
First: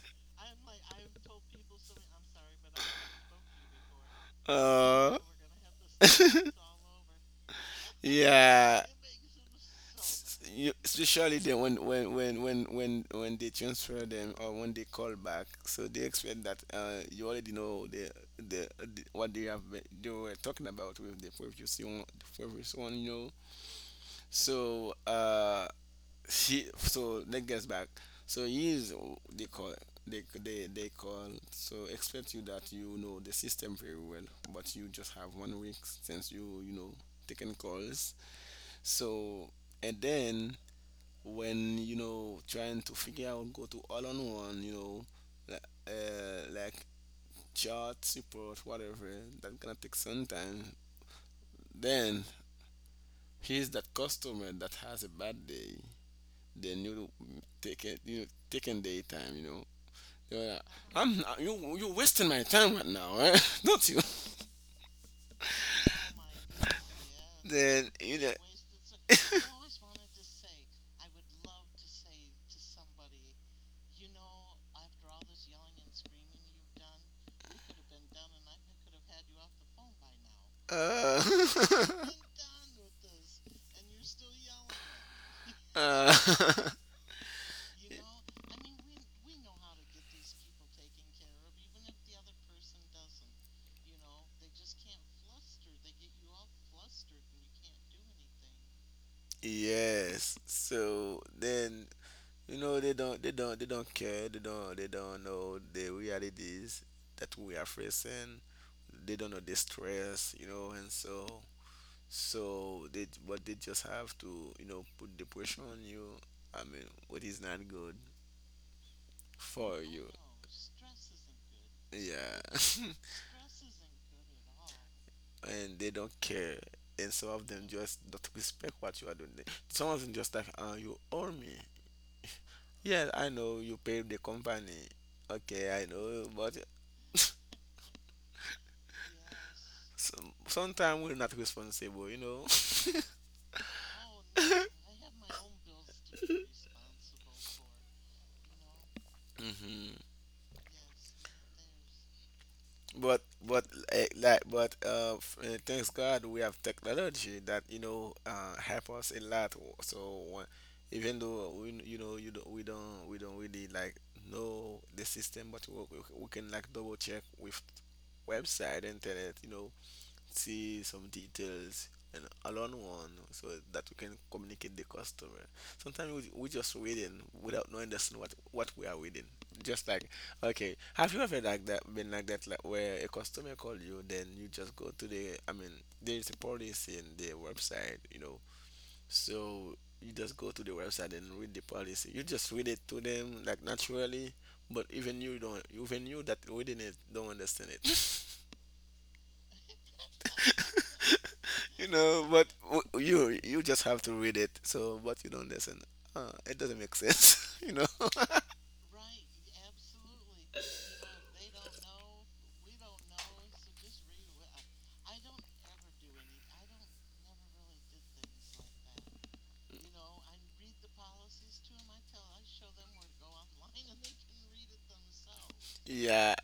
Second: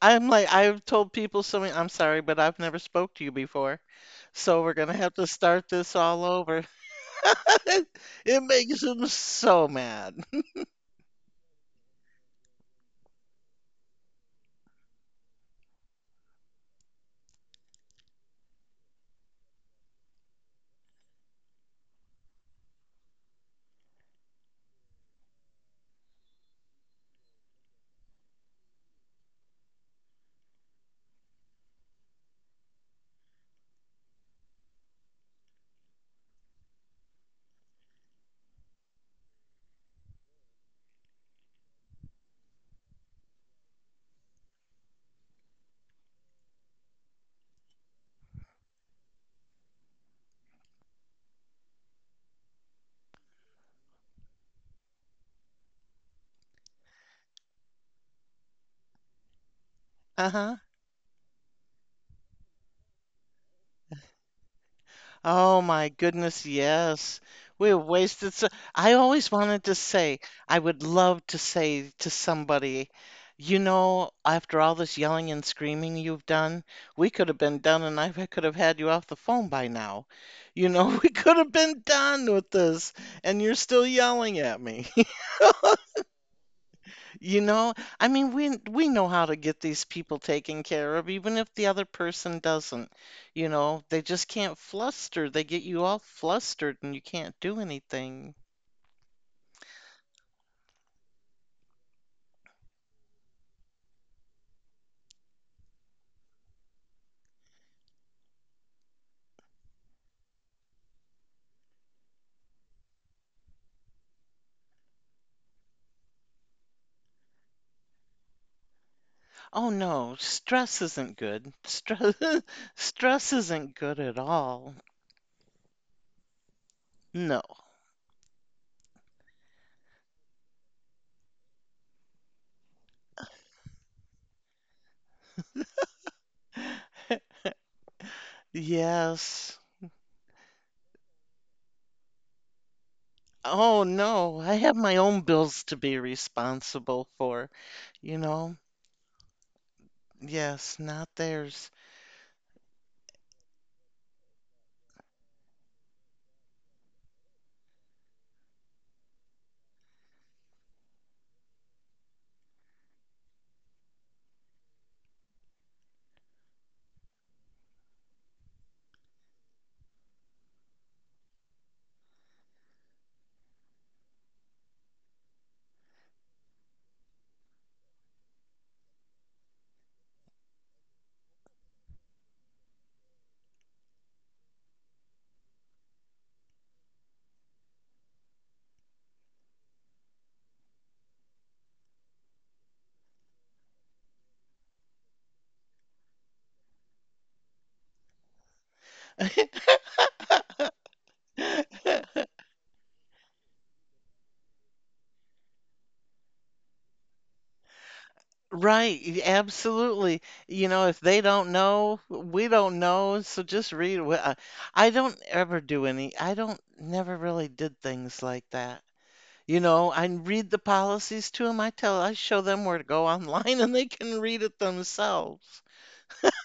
[SPEAKER 1] I'm like, I've told people something, I'm sorry, but I've never spoke to you before. So we're gonna have
[SPEAKER 2] uh,
[SPEAKER 1] to start this all over. It makes
[SPEAKER 2] yeah.
[SPEAKER 1] him so mad.
[SPEAKER 2] You, especially then when, they transfer them, or when they call back, so they expect that, you already know the what they have been, they were talking about with the previous one, you know. So, she so that gets back, so he is they call, they call so expect you that you know the system very well, but you just have one week since you know, taking calls. So, and then when, you know, trying to figure out, go to all on one, you know, li- like chart support, whatever, that gonna take some time. Then he's that customer that has a bad day. Then you take it, you taking daytime, you know.
[SPEAKER 1] Uh-huh.
[SPEAKER 2] Yeah, I'm not, you wasting my time right now, eh? don't you?
[SPEAKER 1] Oh my goodness, yes. We
[SPEAKER 2] Then, you know.
[SPEAKER 1] wasted so I always wanted to say, I would love to say to somebody, you know, after all this yelling and screaming you've done, we could have been done and I could have had you off the phone by now. You know, we could have been
[SPEAKER 2] Uh,
[SPEAKER 1] done with this and you're still yelling at me.
[SPEAKER 2] uh,
[SPEAKER 1] You know, I mean, we know how to get these people taken care of, even if the other person doesn't. You know, they just can't fluster. They get you all flustered and you can't do anything.
[SPEAKER 2] yes. So then, you know they don't, they don't care. They don't, they don't know the realities that we are facing. They don't know the stress, you know, and so, so they, but they just have to, you know, put the pressure on you. I mean, what is not good
[SPEAKER 1] Oh
[SPEAKER 2] for you.
[SPEAKER 1] no, stress isn't good. Stress
[SPEAKER 2] Yeah.
[SPEAKER 1] stress isn't good at all.
[SPEAKER 2] and they don't care. And some
[SPEAKER 1] No.
[SPEAKER 2] of them just don't respect what you are doing. Some of them just like, you owe me. Yeah, I know you pay the company. Okay, I know, but
[SPEAKER 1] Yes.
[SPEAKER 2] some, sometimes we're not responsible, you know.
[SPEAKER 1] Oh no, I have my own bills to be responsible for, you know.
[SPEAKER 2] hmm.
[SPEAKER 1] Yes, not theirs.
[SPEAKER 2] But but, like, but thanks God we have technology that, you know, help us a lot. So even though we you know, you don't we don't, we don't really like know the system, but we can like double check with website internet, you know, see some details and all on one so that we can communicate the customer. Sometimes we just waiting without knowing this what we are waiting. Just like, okay, have you ever like that, been like that, like where a customer call you, then you just go to the, I mean, there's a policy in the website, you know. So you just go to the website and read the policy, you just read it to them like naturally, but even you don't, even you that reading it don't understand it, you know. But you you just have to read it. So, but you don't listen. It doesn't make sense, you know.
[SPEAKER 1] Right, absolutely. You know, if they don't know, we don't know, so just read. I don't ever do any, I don't, never really did things like that. You know, I read the policies to them. I tell, I show them where to go online and they can read it themselves.
[SPEAKER 2] yeah.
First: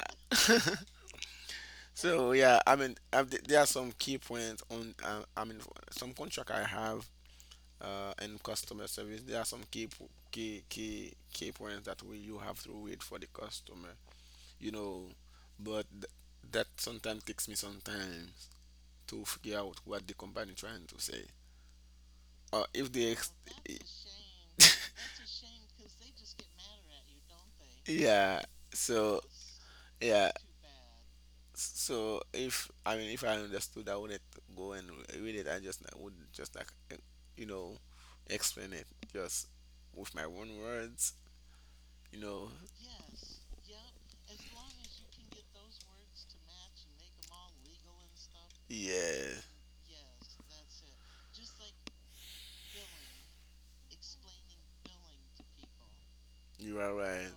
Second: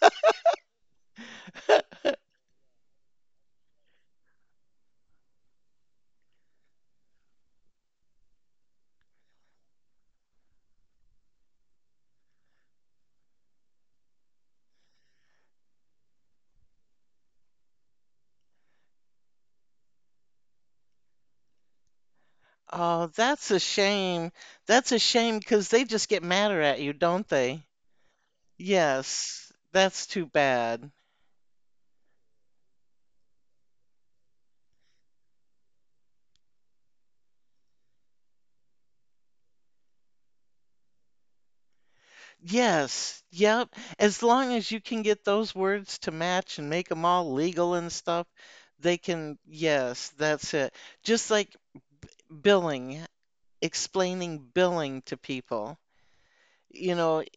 [SPEAKER 2] So yeah, I mean, I there are some key points on. I mean, some contract I have in customer service, there are some key po- key key key points that we you have to read for the customer, you know. But that sometimes takes me sometimes to figure out what the company trying to say. Or if
[SPEAKER 1] Oh,
[SPEAKER 2] they
[SPEAKER 1] that's a shame. That's a shame because they just get madder at you, don't they?
[SPEAKER 2] yeah. So
[SPEAKER 1] Yes, that's too
[SPEAKER 2] yeah.
[SPEAKER 1] bad.
[SPEAKER 2] So if, I mean, if I understood, I wouldn't go and read it. I just, I would just like, you know explain it, just with my own words. You know.
[SPEAKER 1] Yes, yep. As long as you can get those words to match and make them all legal and stuff, they can,
[SPEAKER 2] Yeah.
[SPEAKER 1] yes, that's it. Just like billing, explaining billing to people,
[SPEAKER 2] You are
[SPEAKER 1] you know,
[SPEAKER 2] right.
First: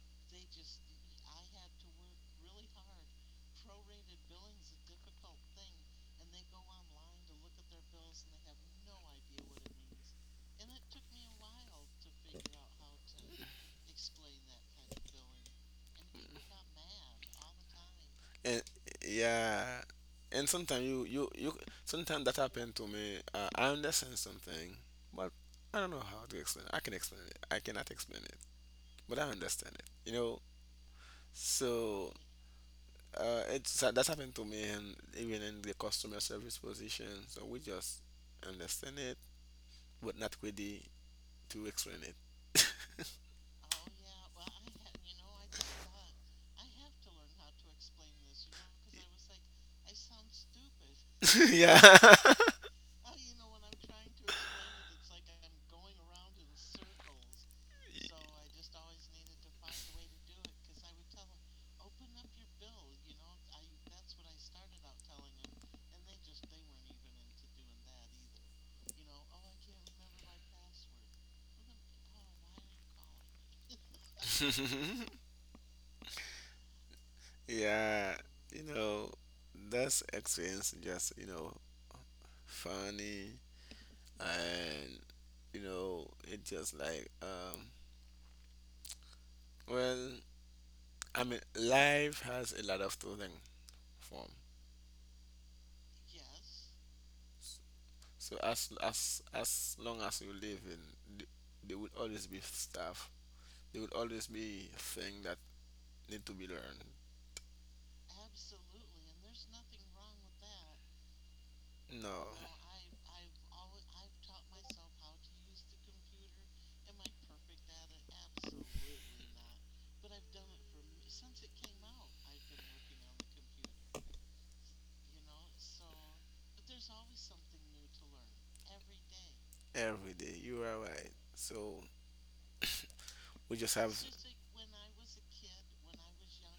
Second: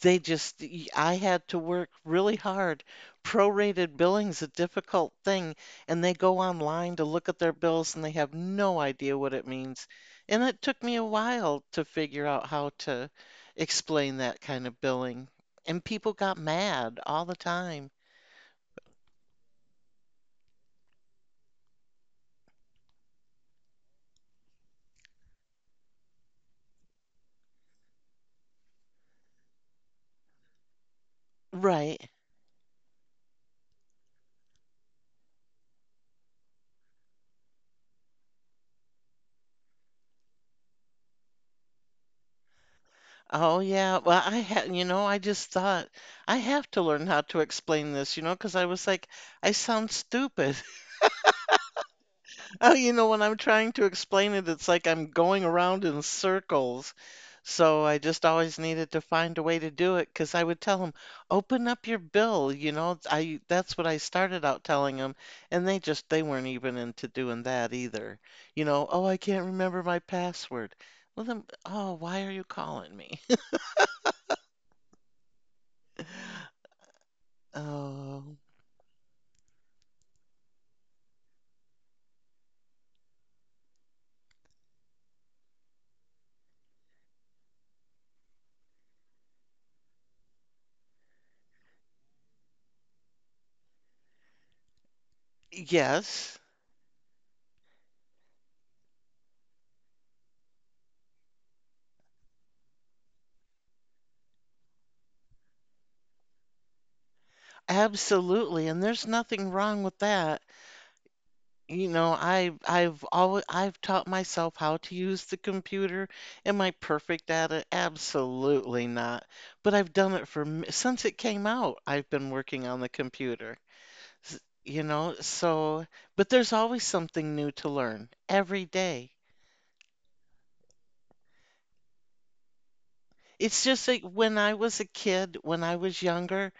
[SPEAKER 1] I had to work really hard. Prorated billing's a difficult thing, and they go online to look at their bills and they have no idea what it means. And it took me a while to figure out how to explain that kind of billing. And people got mad all the time.
[SPEAKER 2] And yeah, and sometimes you, you sometimes that happened to me, I understand something, but I don't know how to explain it. I cannot explain it, but I understand it, you know.
[SPEAKER 1] Right.
[SPEAKER 2] So, it's, that's happened to me, and even in the customer service position. So we just understand it, but not ready to explain it.
[SPEAKER 1] Oh yeah. Well, I had, I just thought I have to learn how to explain this, you know, because I was like, I sound stupid.
[SPEAKER 2] yeah.
[SPEAKER 1] Oh, you know, when I'm trying to explain it, it's like I'm going around in circles. So I just always needed to find a way to do it because I would tell them, open up your bill, I that's what I started out telling them, and they just they weren't even into doing that either. You know, oh, I can't remember my password. Well, then, oh, why are you calling me?
[SPEAKER 2] yeah.
[SPEAKER 1] Oh,
[SPEAKER 2] You know, that's experience, just, you know, funny. And, you know, it just like, well I mean, life has a lot of clothing forms.
[SPEAKER 1] yes,
[SPEAKER 2] So as, long as you live in, there will always be stuff. There will always be things that need to be learned.
[SPEAKER 1] absolutely, and there's nothing wrong with that. You know,
[SPEAKER 2] No,
[SPEAKER 1] I I've always I've taught myself how to use the computer. Am I perfect at it? Absolutely not. But I've done it for since it came out. I've been working on the computer. S- You know, so but there's always something new to learn every day.
[SPEAKER 2] every day, you are right. So we
[SPEAKER 1] It's
[SPEAKER 2] just
[SPEAKER 1] just
[SPEAKER 2] have.
[SPEAKER 1] like when I was a kid, when I was younger,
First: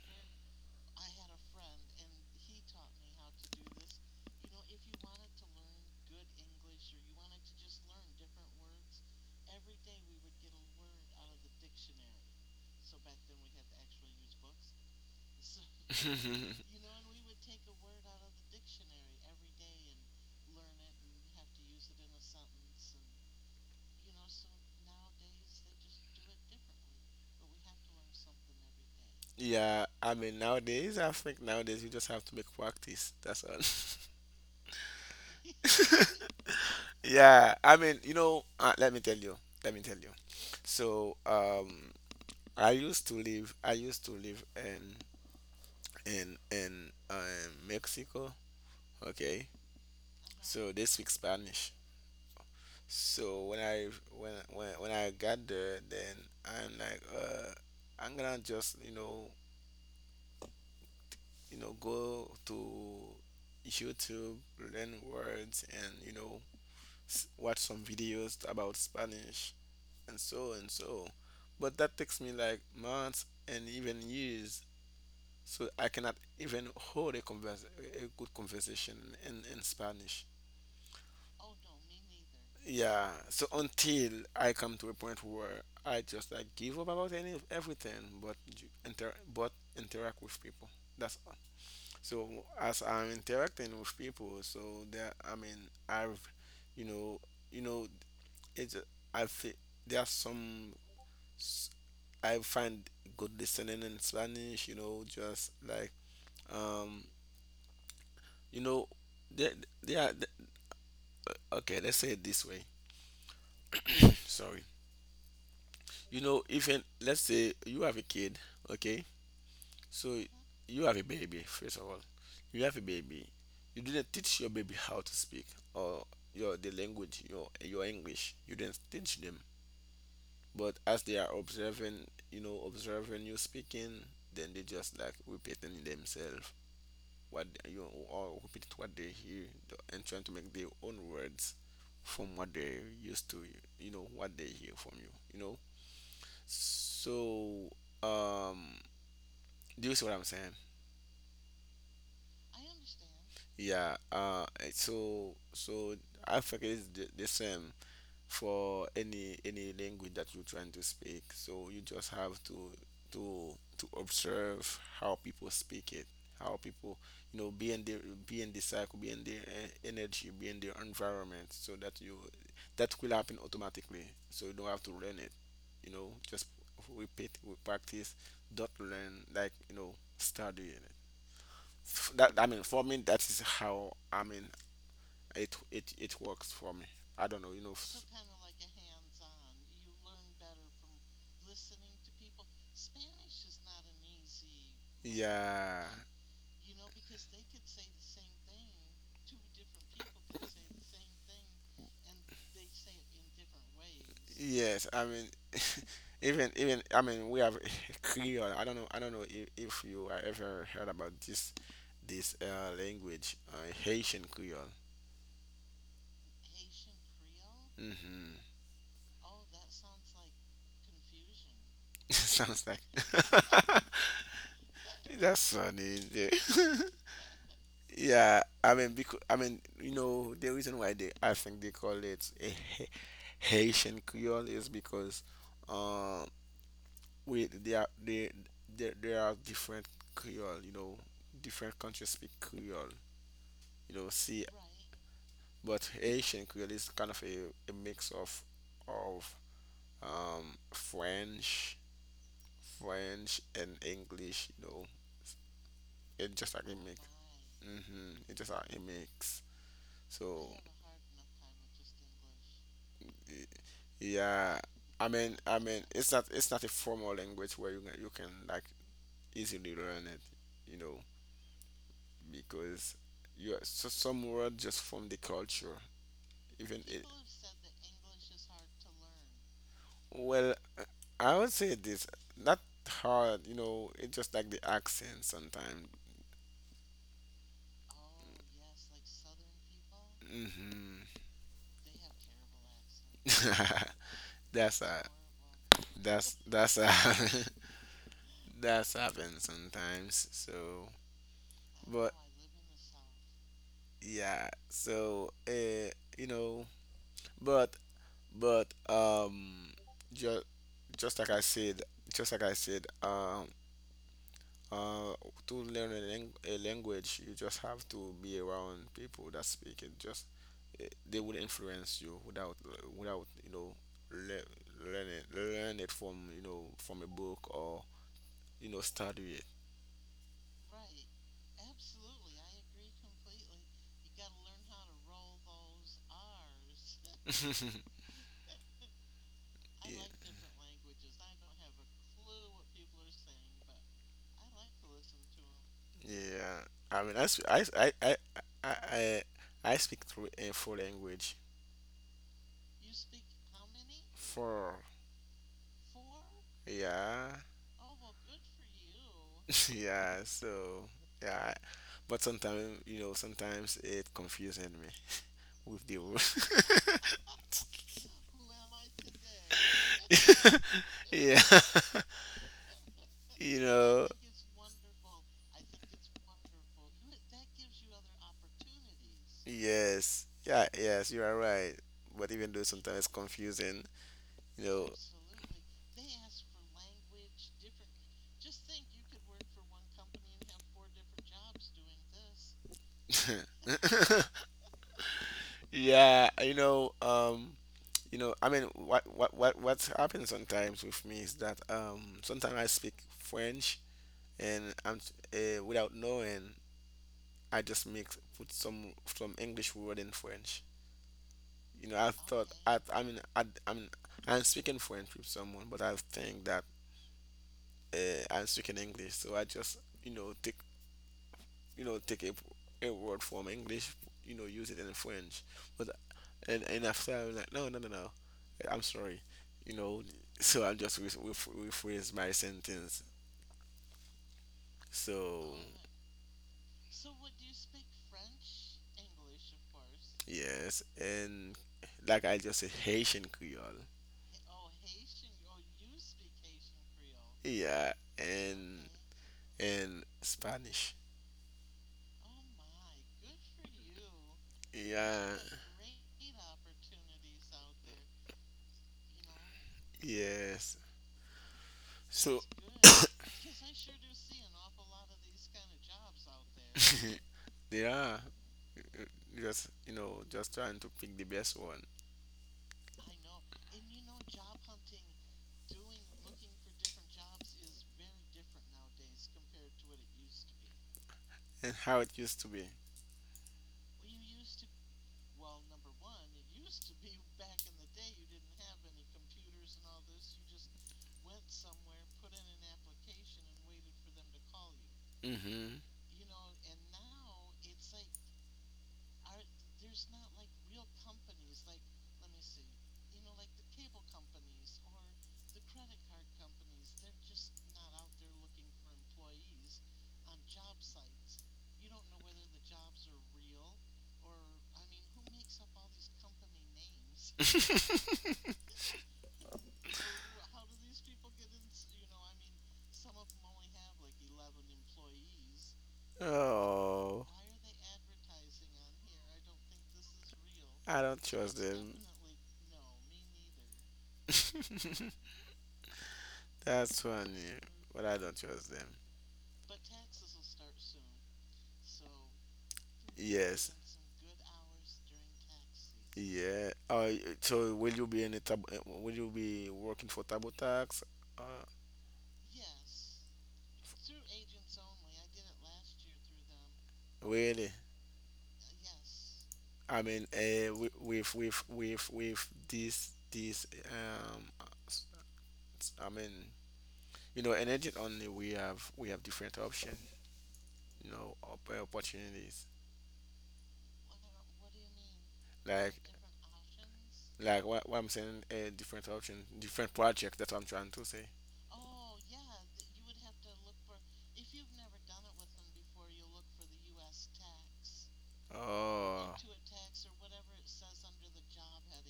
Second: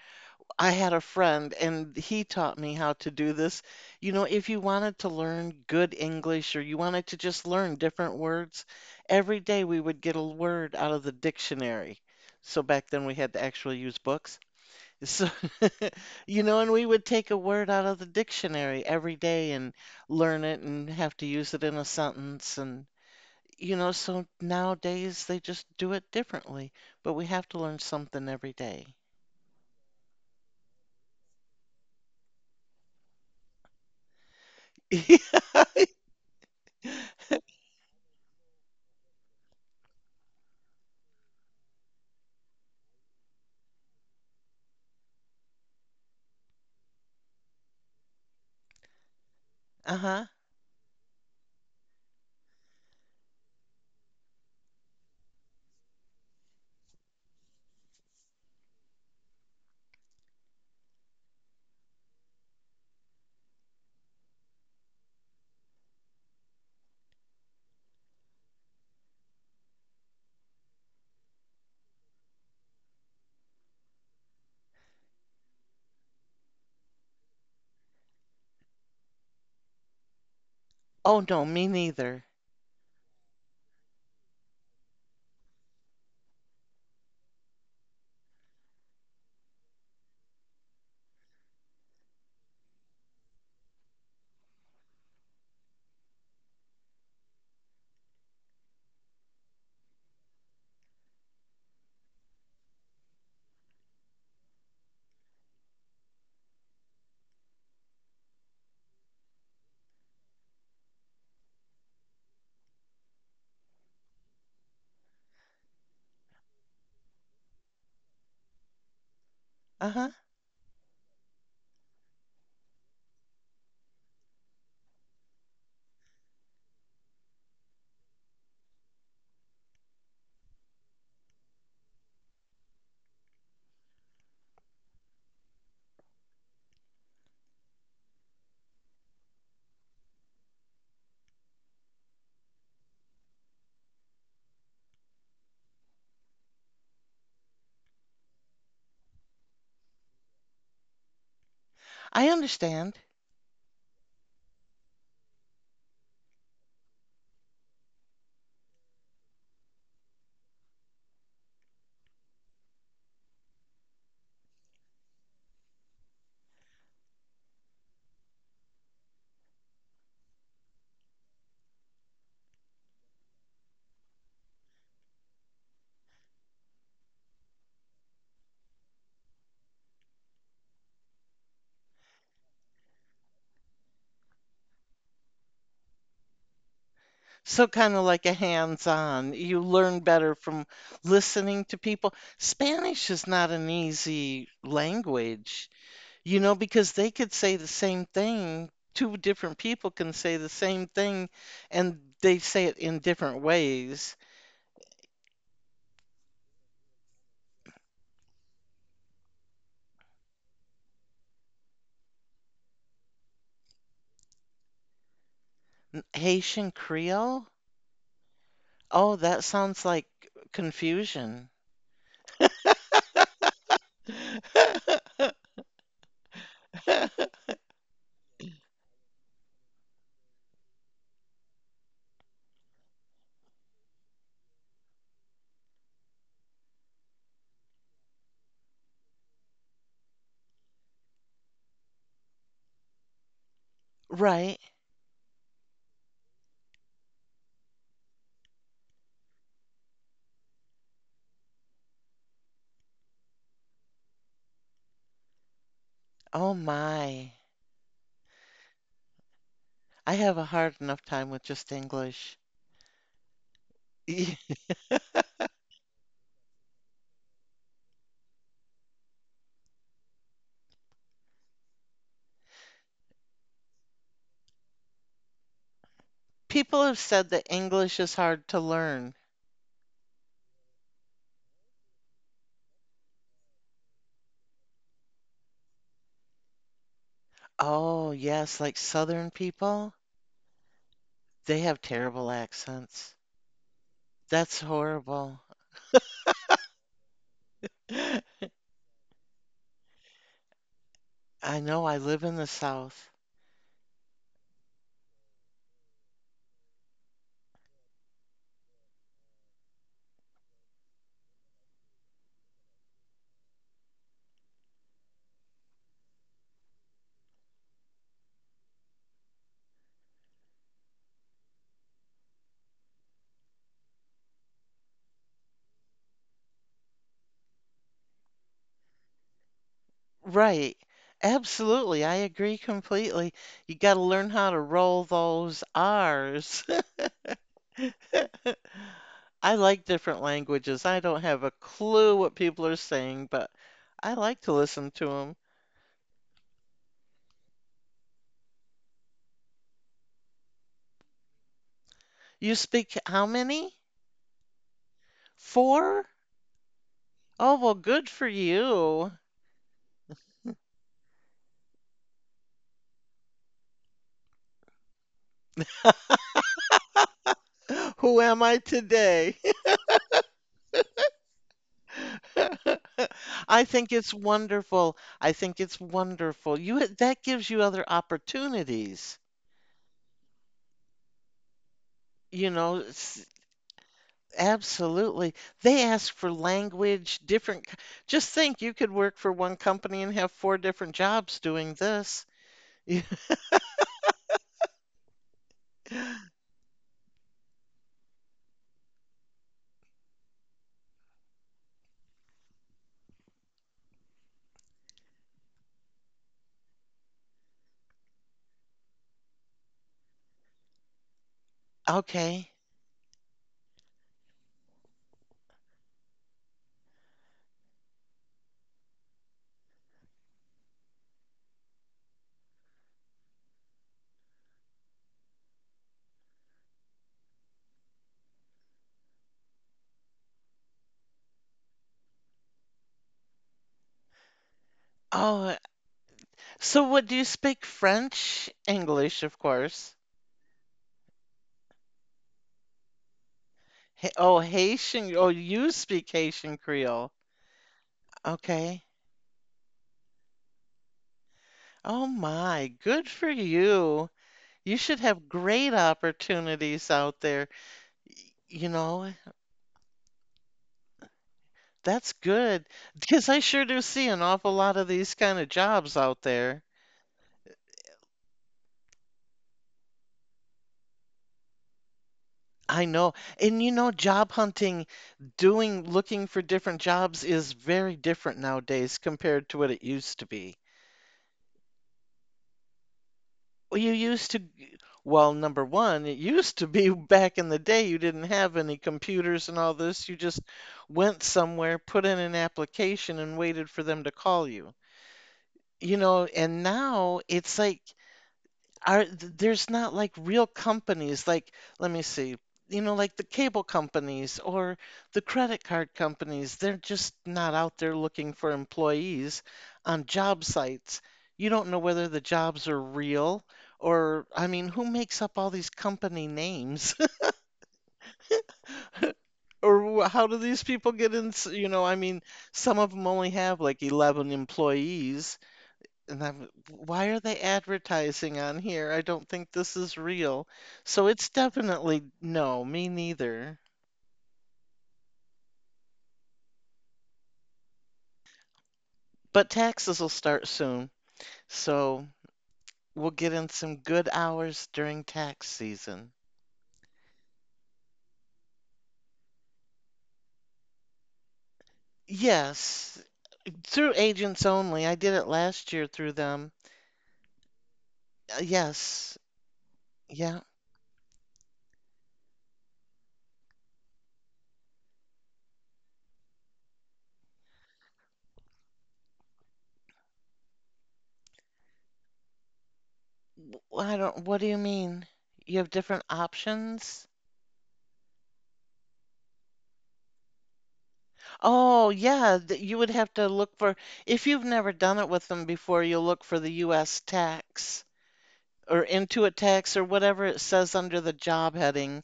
[SPEAKER 1] I had a friend and he taught me how to do this. You know, if you wanted to learn good English or you wanted to just learn different words, every day we would get a word out of the dictionary. So back then we had to actually use books. So, you know, and we would take a word out of the dictionary every day and learn it and have to use it in a sentence. And, you know, so nowadays they just do it differently, but we have to learn something every day.
[SPEAKER 2] yeah, I mean, nowadays, I think nowadays, you just have to make practice. That's all. Yeah, I mean, you know, let me tell you, let me tell you. So, I used to live in, Mexico. Okay,
[SPEAKER 1] Uh-huh.
[SPEAKER 2] so they speak Spanish. So when I, when I got there, then I'm like, I'm gonna just, you know, go to YouTube, learn words, and, you know, watch some videos about Spanish. And so and so. But that takes me like months and even years. So I cannot even hold a convers a good conversation in Spanish.
[SPEAKER 1] Oh, no, me neither.
[SPEAKER 2] Yeah. So until I come to a point where I just like give up about any everything, but interact with people. That's all. So as I'm interacting with people, so there, I mean, I've, you know, you know, it's I've fe- there are some, I find good listening in Spanish, you know, just like, um, you know, they, they are th- okay. Let's say it this way. Sorry, you know, even let's say you have a kid, okay,
[SPEAKER 1] Uh-huh.
[SPEAKER 2] so you have a baby. First of all, you have a baby. You didn't teach your baby how to speak or your the language, your English. You didn't teach them, but as they are observing, you know, observing you speaking, then they just like repeating themselves what they- you or repeat what they hear, and trying to make their own words from what they used to, you know, what they hear from you, you know. So, um do you see what I'm saying?
[SPEAKER 1] I understand.
[SPEAKER 2] Yeah. So so, I think it's the same for any language that you're trying to speak. So you just have to, observe how people speak it, how people, you know, be in their, be in the cycle, be in their energy, be in their environment, so that you that will happen automatically. So you don't have to learn it. You know, just repeat, with practice. Don't learn, like, you know, start doing it. That, I mean, for me, that is how, I mean, it works for me. I don't know, you
[SPEAKER 1] So
[SPEAKER 2] know.
[SPEAKER 1] kind of like a hands-on. You learn better from listening to people. Spanish is not an easy language,
[SPEAKER 2] Yeah.
[SPEAKER 1] you know, because they could say the same thing. Two different people can say the same thing and they say it in different ways.
[SPEAKER 2] Yes. I mean, even, even, I mean, we have Creole. I don't know. I don't know if you have ever heard about this, language, Haitian Creole.
[SPEAKER 1] Haitian Creole?
[SPEAKER 2] Hmm.
[SPEAKER 1] Oh, that sounds like confusion.
[SPEAKER 2] Sounds like, that's funny. Yeah. Yeah, I mean, because you know, the reason why they I think they call it a Haitian Creole is because, uh, we they are they there there are different Creole, different countries speak Creole, See,
[SPEAKER 1] Right.
[SPEAKER 2] but Haitian Creole is kind of a mix of of French, French and English, It's just
[SPEAKER 1] Oh
[SPEAKER 2] like a mix.
[SPEAKER 1] my.
[SPEAKER 2] Mm-hmm. It's just like a mix.
[SPEAKER 1] I have
[SPEAKER 2] So
[SPEAKER 1] a hard enough time with just English.
[SPEAKER 2] y- yeah, I mean, it's not a formal language where you can like easily learn it, you know. Because you are, so some word just from the culture. Even
[SPEAKER 1] People
[SPEAKER 2] it,
[SPEAKER 1] have said that English is hard to learn.
[SPEAKER 2] well, uh, I would say this not hard. You know, it's just like the accent sometimes.
[SPEAKER 1] Oh, yes, like Southern people,
[SPEAKER 2] Hmm.
[SPEAKER 1] they have terrible accents. That's
[SPEAKER 2] that's a
[SPEAKER 1] horrible.
[SPEAKER 2] that's a that's happened sometimes. So,
[SPEAKER 1] I know I
[SPEAKER 2] but
[SPEAKER 1] live in the South.
[SPEAKER 2] yeah. So you know, but But um, just just like I said, just like I said, um, uh, to learn a language, you just have to be around people that speak it. Just they will influence you without you know learn it from you know from a book or you know study it.
[SPEAKER 1] Right. Absolutely. I agree completely. You got to learn how to roll those R's. I like
[SPEAKER 2] yeah.
[SPEAKER 1] different languages. I don't have a clue what people are saying, but I like to listen to them.
[SPEAKER 2] Yeah, I mean, I, sp- I, I I speak through a full language.
[SPEAKER 1] You speak how many?
[SPEAKER 2] For,
[SPEAKER 1] Four?
[SPEAKER 2] yeah,
[SPEAKER 1] Oh, well, good for you.
[SPEAKER 2] yeah. So yeah, but sometimes you know, sometimes it confusing me with the rule.
[SPEAKER 1] Who am I today?
[SPEAKER 2] yeah, you
[SPEAKER 1] I think
[SPEAKER 2] know.
[SPEAKER 1] it's wonderful. I think it's wonderful. That gives you other opportunities.
[SPEAKER 2] Yes, yeah, yes. You are right. But
[SPEAKER 1] You
[SPEAKER 2] even though
[SPEAKER 1] know,
[SPEAKER 2] sometimes it's confusing, you know.
[SPEAKER 1] absolutely. They ask for language, different. Just think, you could work for one company and have four different jobs doing this.
[SPEAKER 2] yeah, you know. You know I mean what happens sometimes with me is that sometimes I speak French and I'm without knowing I just make put some English word in French, you know.
[SPEAKER 1] Okay.
[SPEAKER 2] I mean I'm speaking French with someone but I think that I'm speaking English so I just you know take you know take a word from English, you know, use it in French. But and after I was like, no, no, no, no, I'm sorry, you know. So I just rephrase my sentence. So
[SPEAKER 1] Oh, so what do you speak? French? English, of course.
[SPEAKER 2] yes, and like I just said, Haitian Creole.
[SPEAKER 1] Hey, oh, Haitian. Oh, you speak Haitian Creole.
[SPEAKER 2] Yeah,
[SPEAKER 1] Okay.
[SPEAKER 2] and Spanish.
[SPEAKER 1] Oh my, good for you. You should have
[SPEAKER 2] Yeah,
[SPEAKER 1] great opportunities out there. Y- You know,
[SPEAKER 2] yes.
[SPEAKER 1] that's
[SPEAKER 2] So
[SPEAKER 1] good because I sure do see an awful lot of these kind of jobs out there.
[SPEAKER 2] they, yeah, just you know, just trying to pick the best one
[SPEAKER 1] I know. And you know, job hunting, doing, looking for different jobs is very different nowadays compared to what it used to be.
[SPEAKER 2] and how it used to be.
[SPEAKER 1] Well, number one, it used to be back in the day, you didn't have any computers and all this. You just went somewhere, put in an application, and waited for them to call you.
[SPEAKER 2] Hmm.
[SPEAKER 1] You know, and now it's like there's not like real companies like let me see. You know, like the cable companies or the credit card companies, they're just not out there looking for employees on job sites. You don't know whether the jobs are real or, I mean, who makes up all these company names? Or how do these people get in? You know, I mean, some of them only have like 11 employees. And I'm, why are
[SPEAKER 2] Oh,
[SPEAKER 1] they advertising on here? I don't think this is real.
[SPEAKER 2] I
[SPEAKER 1] So
[SPEAKER 2] don't
[SPEAKER 1] it's
[SPEAKER 2] trust them.
[SPEAKER 1] definitely no, me neither.
[SPEAKER 2] That's funny, but I don't trust them.
[SPEAKER 1] But taxes will start soon. So we'll get in
[SPEAKER 2] Yes.
[SPEAKER 1] some good hours during tax season.
[SPEAKER 2] Yeah. So will you be in the tab? Will you be working for Tabotax? Uh,
[SPEAKER 1] Yes, through agents only. I did it last year through them.
[SPEAKER 2] really?
[SPEAKER 1] Yes,
[SPEAKER 2] I mean,
[SPEAKER 1] yeah.
[SPEAKER 2] with this s- I mean, you know, energy only we have different option, you know, opportunities.
[SPEAKER 1] I don't, what do you mean? You have
[SPEAKER 2] like
[SPEAKER 1] different options?
[SPEAKER 2] like what I'm saying, a different option, different project. That's what I'm trying to say.
[SPEAKER 1] Oh, yeah, that you would have to look for, if you've never done it with them before, you'll look for the US tax or
[SPEAKER 2] Oh,
[SPEAKER 1] Intuit tax or whatever it says under the job heading.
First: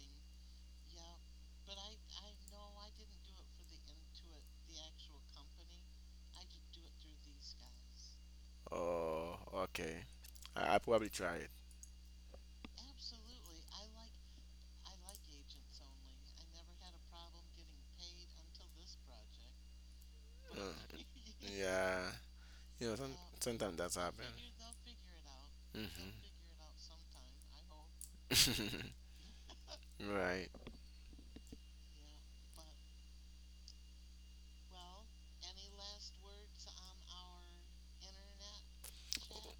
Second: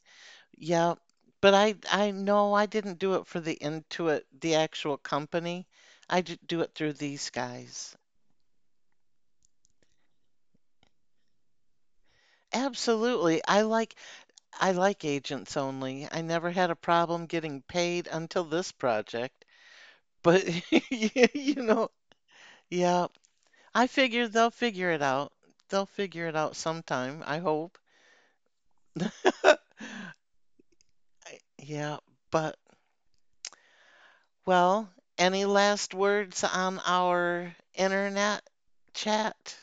[SPEAKER 1] Yeah, but I no, I didn't do it for the Intuit, the actual company. I did do it through these guys.
[SPEAKER 2] oh, okay. I probably try it.
[SPEAKER 1] Absolutely. I like agents only. I never had a problem getting paid until this project. But
[SPEAKER 2] Uh,
[SPEAKER 1] you know,
[SPEAKER 2] yeah, you know,
[SPEAKER 1] yeah.
[SPEAKER 2] sometimes
[SPEAKER 1] I
[SPEAKER 2] that's happen.
[SPEAKER 1] figure they'll figure it out. They'll
[SPEAKER 2] Hmm.
[SPEAKER 1] figure it out sometime, I hope.
[SPEAKER 2] Right.
[SPEAKER 1] Yeah, but well, any last words on our internet chat?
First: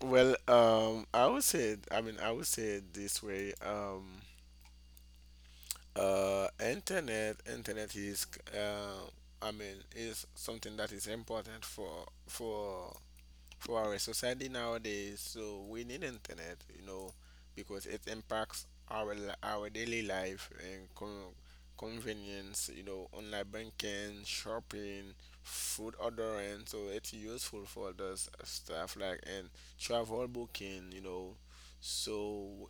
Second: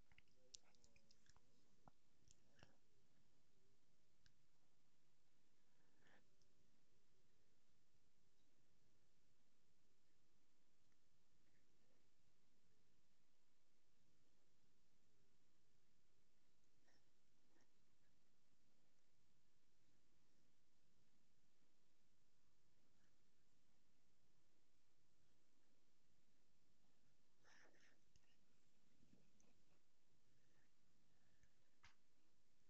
[SPEAKER 2] Well, I would say, I mean, I would say it this way. Internet is, uh, I mean, is something that is important for our society nowadays. So we need internet, you know, because it impacts our daily life and convenience. You know, online banking, shopping, food ordering. So it's useful for those stuff like and travel booking. You know, so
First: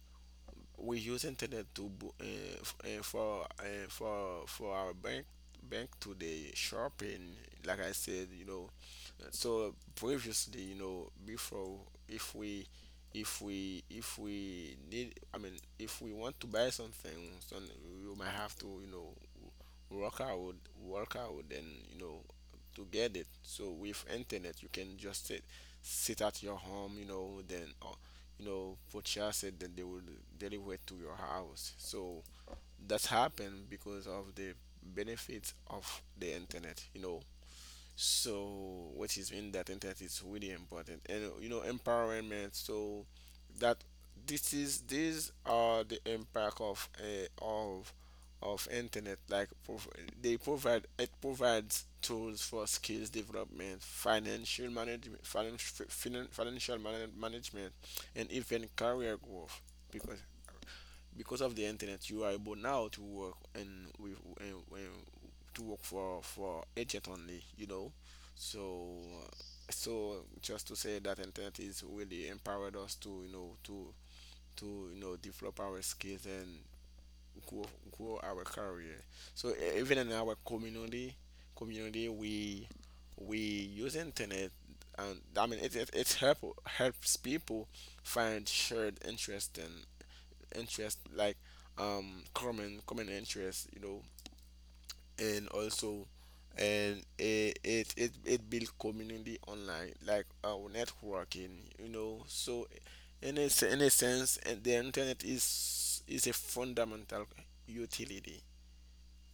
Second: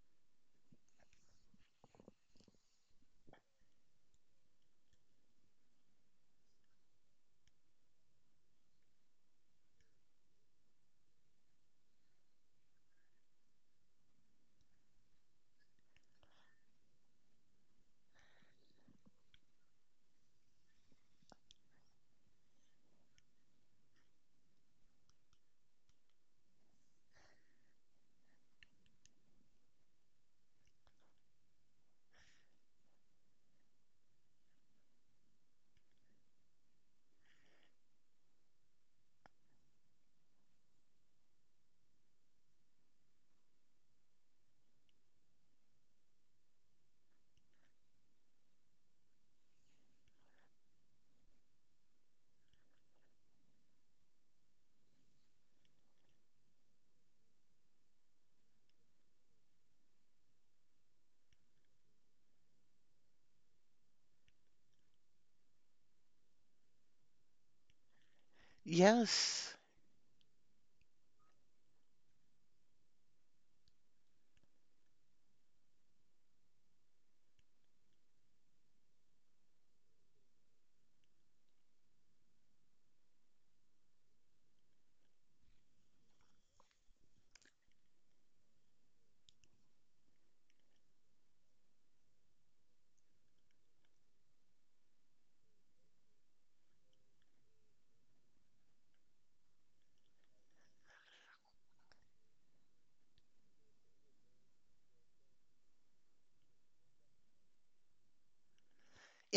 [SPEAKER 2] we use internet to for our bank today shopping. Like I said, you know, so previously, you know, before, if we if we need, I mean if we want to buy something, then you might have to, you know, work out work out, and you know, to get it. So with internet you can just sit at your home, you know, then you know, purchase it, then they will deliver it to your house. So that's happened because of the benefits of the internet, you know. So which is in that internet is really important and you know empowerment, so that this is, these are the impact of of internet like they provide it provides tools for skills development, financial management, financial management and even career growth, because because of the internet you are able now to work, and with and to work for agent only, you know. So uh,
[SPEAKER 1] Yes,
[SPEAKER 2] so just to say that internet is really empowered us to you know develop our skills and grow, grow our career. So even in our community, we use internet, and I mean helps people find shared interest, like common interest, you know. And also, and it builds community online like our networking, you know. So in in a sense, and the internet is a fundamental utility,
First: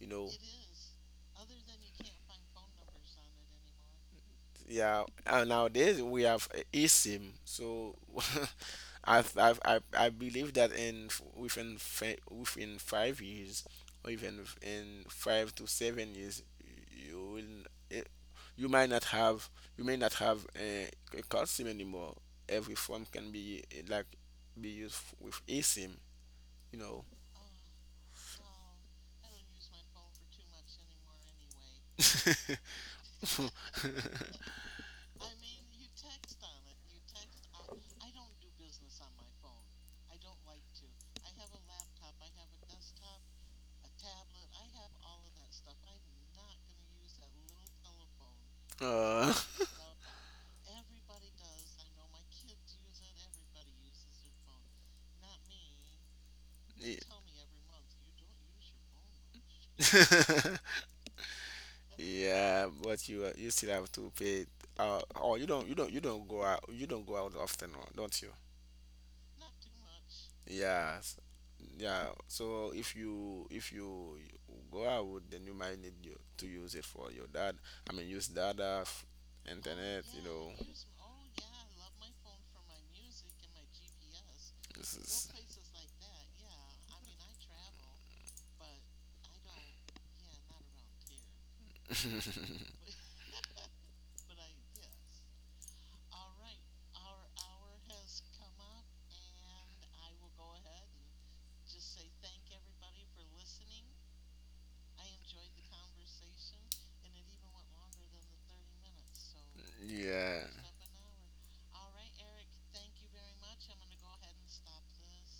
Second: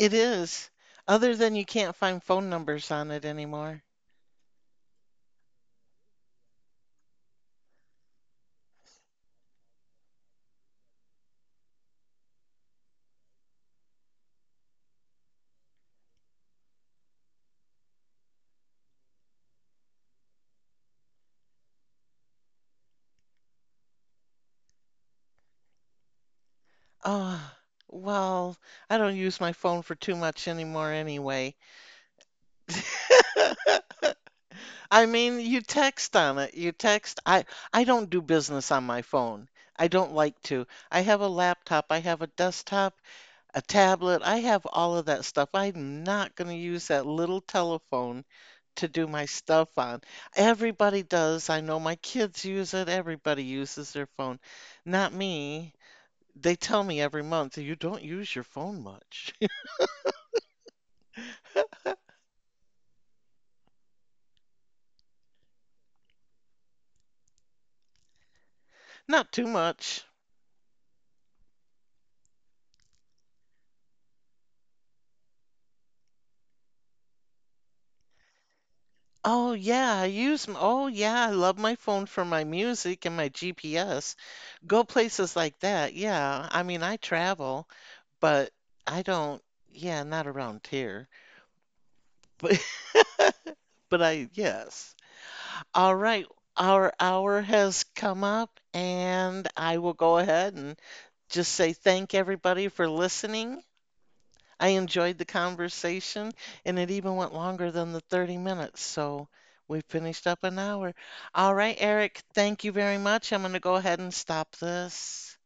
[SPEAKER 2] you know.
[SPEAKER 1] is. Other than you can't find phone numbers on it anymore.
[SPEAKER 2] Yeah, nowadays we have eSIM. So I, believe that in within 5 years, or even in 5 to 7 years, you will eh, you might not have, you may not have a card SIM anymore. Every phone can be like be with eSIM, you know.
[SPEAKER 1] Oh, well, I don't use my phone for too much anymore anyway. I mean, you text on it. You text. I don't do business on my phone. I don't like to. I have a laptop, I have a desktop, a tablet. I have all of that stuff. I'm not going to use that little telephone to do my
[SPEAKER 2] uh,
[SPEAKER 1] stuff on. Everybody does. I know my kids use it. Everybody uses their phone. Not me. They tell me every month, you don't use your phone much.
[SPEAKER 2] yeah. Yeah, but you you still have to pay. Oh, you don't go out, you don't go out often, don't you?
[SPEAKER 1] Not too much.
[SPEAKER 2] Yes, yeah. So if you, go out, then you might need you to use it for your dad. I mean, use data,
[SPEAKER 1] Oh yeah, I
[SPEAKER 2] internet. You
[SPEAKER 1] use
[SPEAKER 2] know,
[SPEAKER 1] m oh yeah, I love my phone for my music and my GPS. Go
[SPEAKER 2] this is-
[SPEAKER 1] places like that. Yeah, I mean, I travel, but I don't yeah, not around here. But but I yes. All right, our hour has come up and I will go ahead and just say thank everybody for listening. I enjoyed the conversation, and it even went longer than the 30 minutes. So we finished up
[SPEAKER 2] yeah.
[SPEAKER 1] an hour. All right, Eric, thank you very much. I'm going to go ahead and stop this.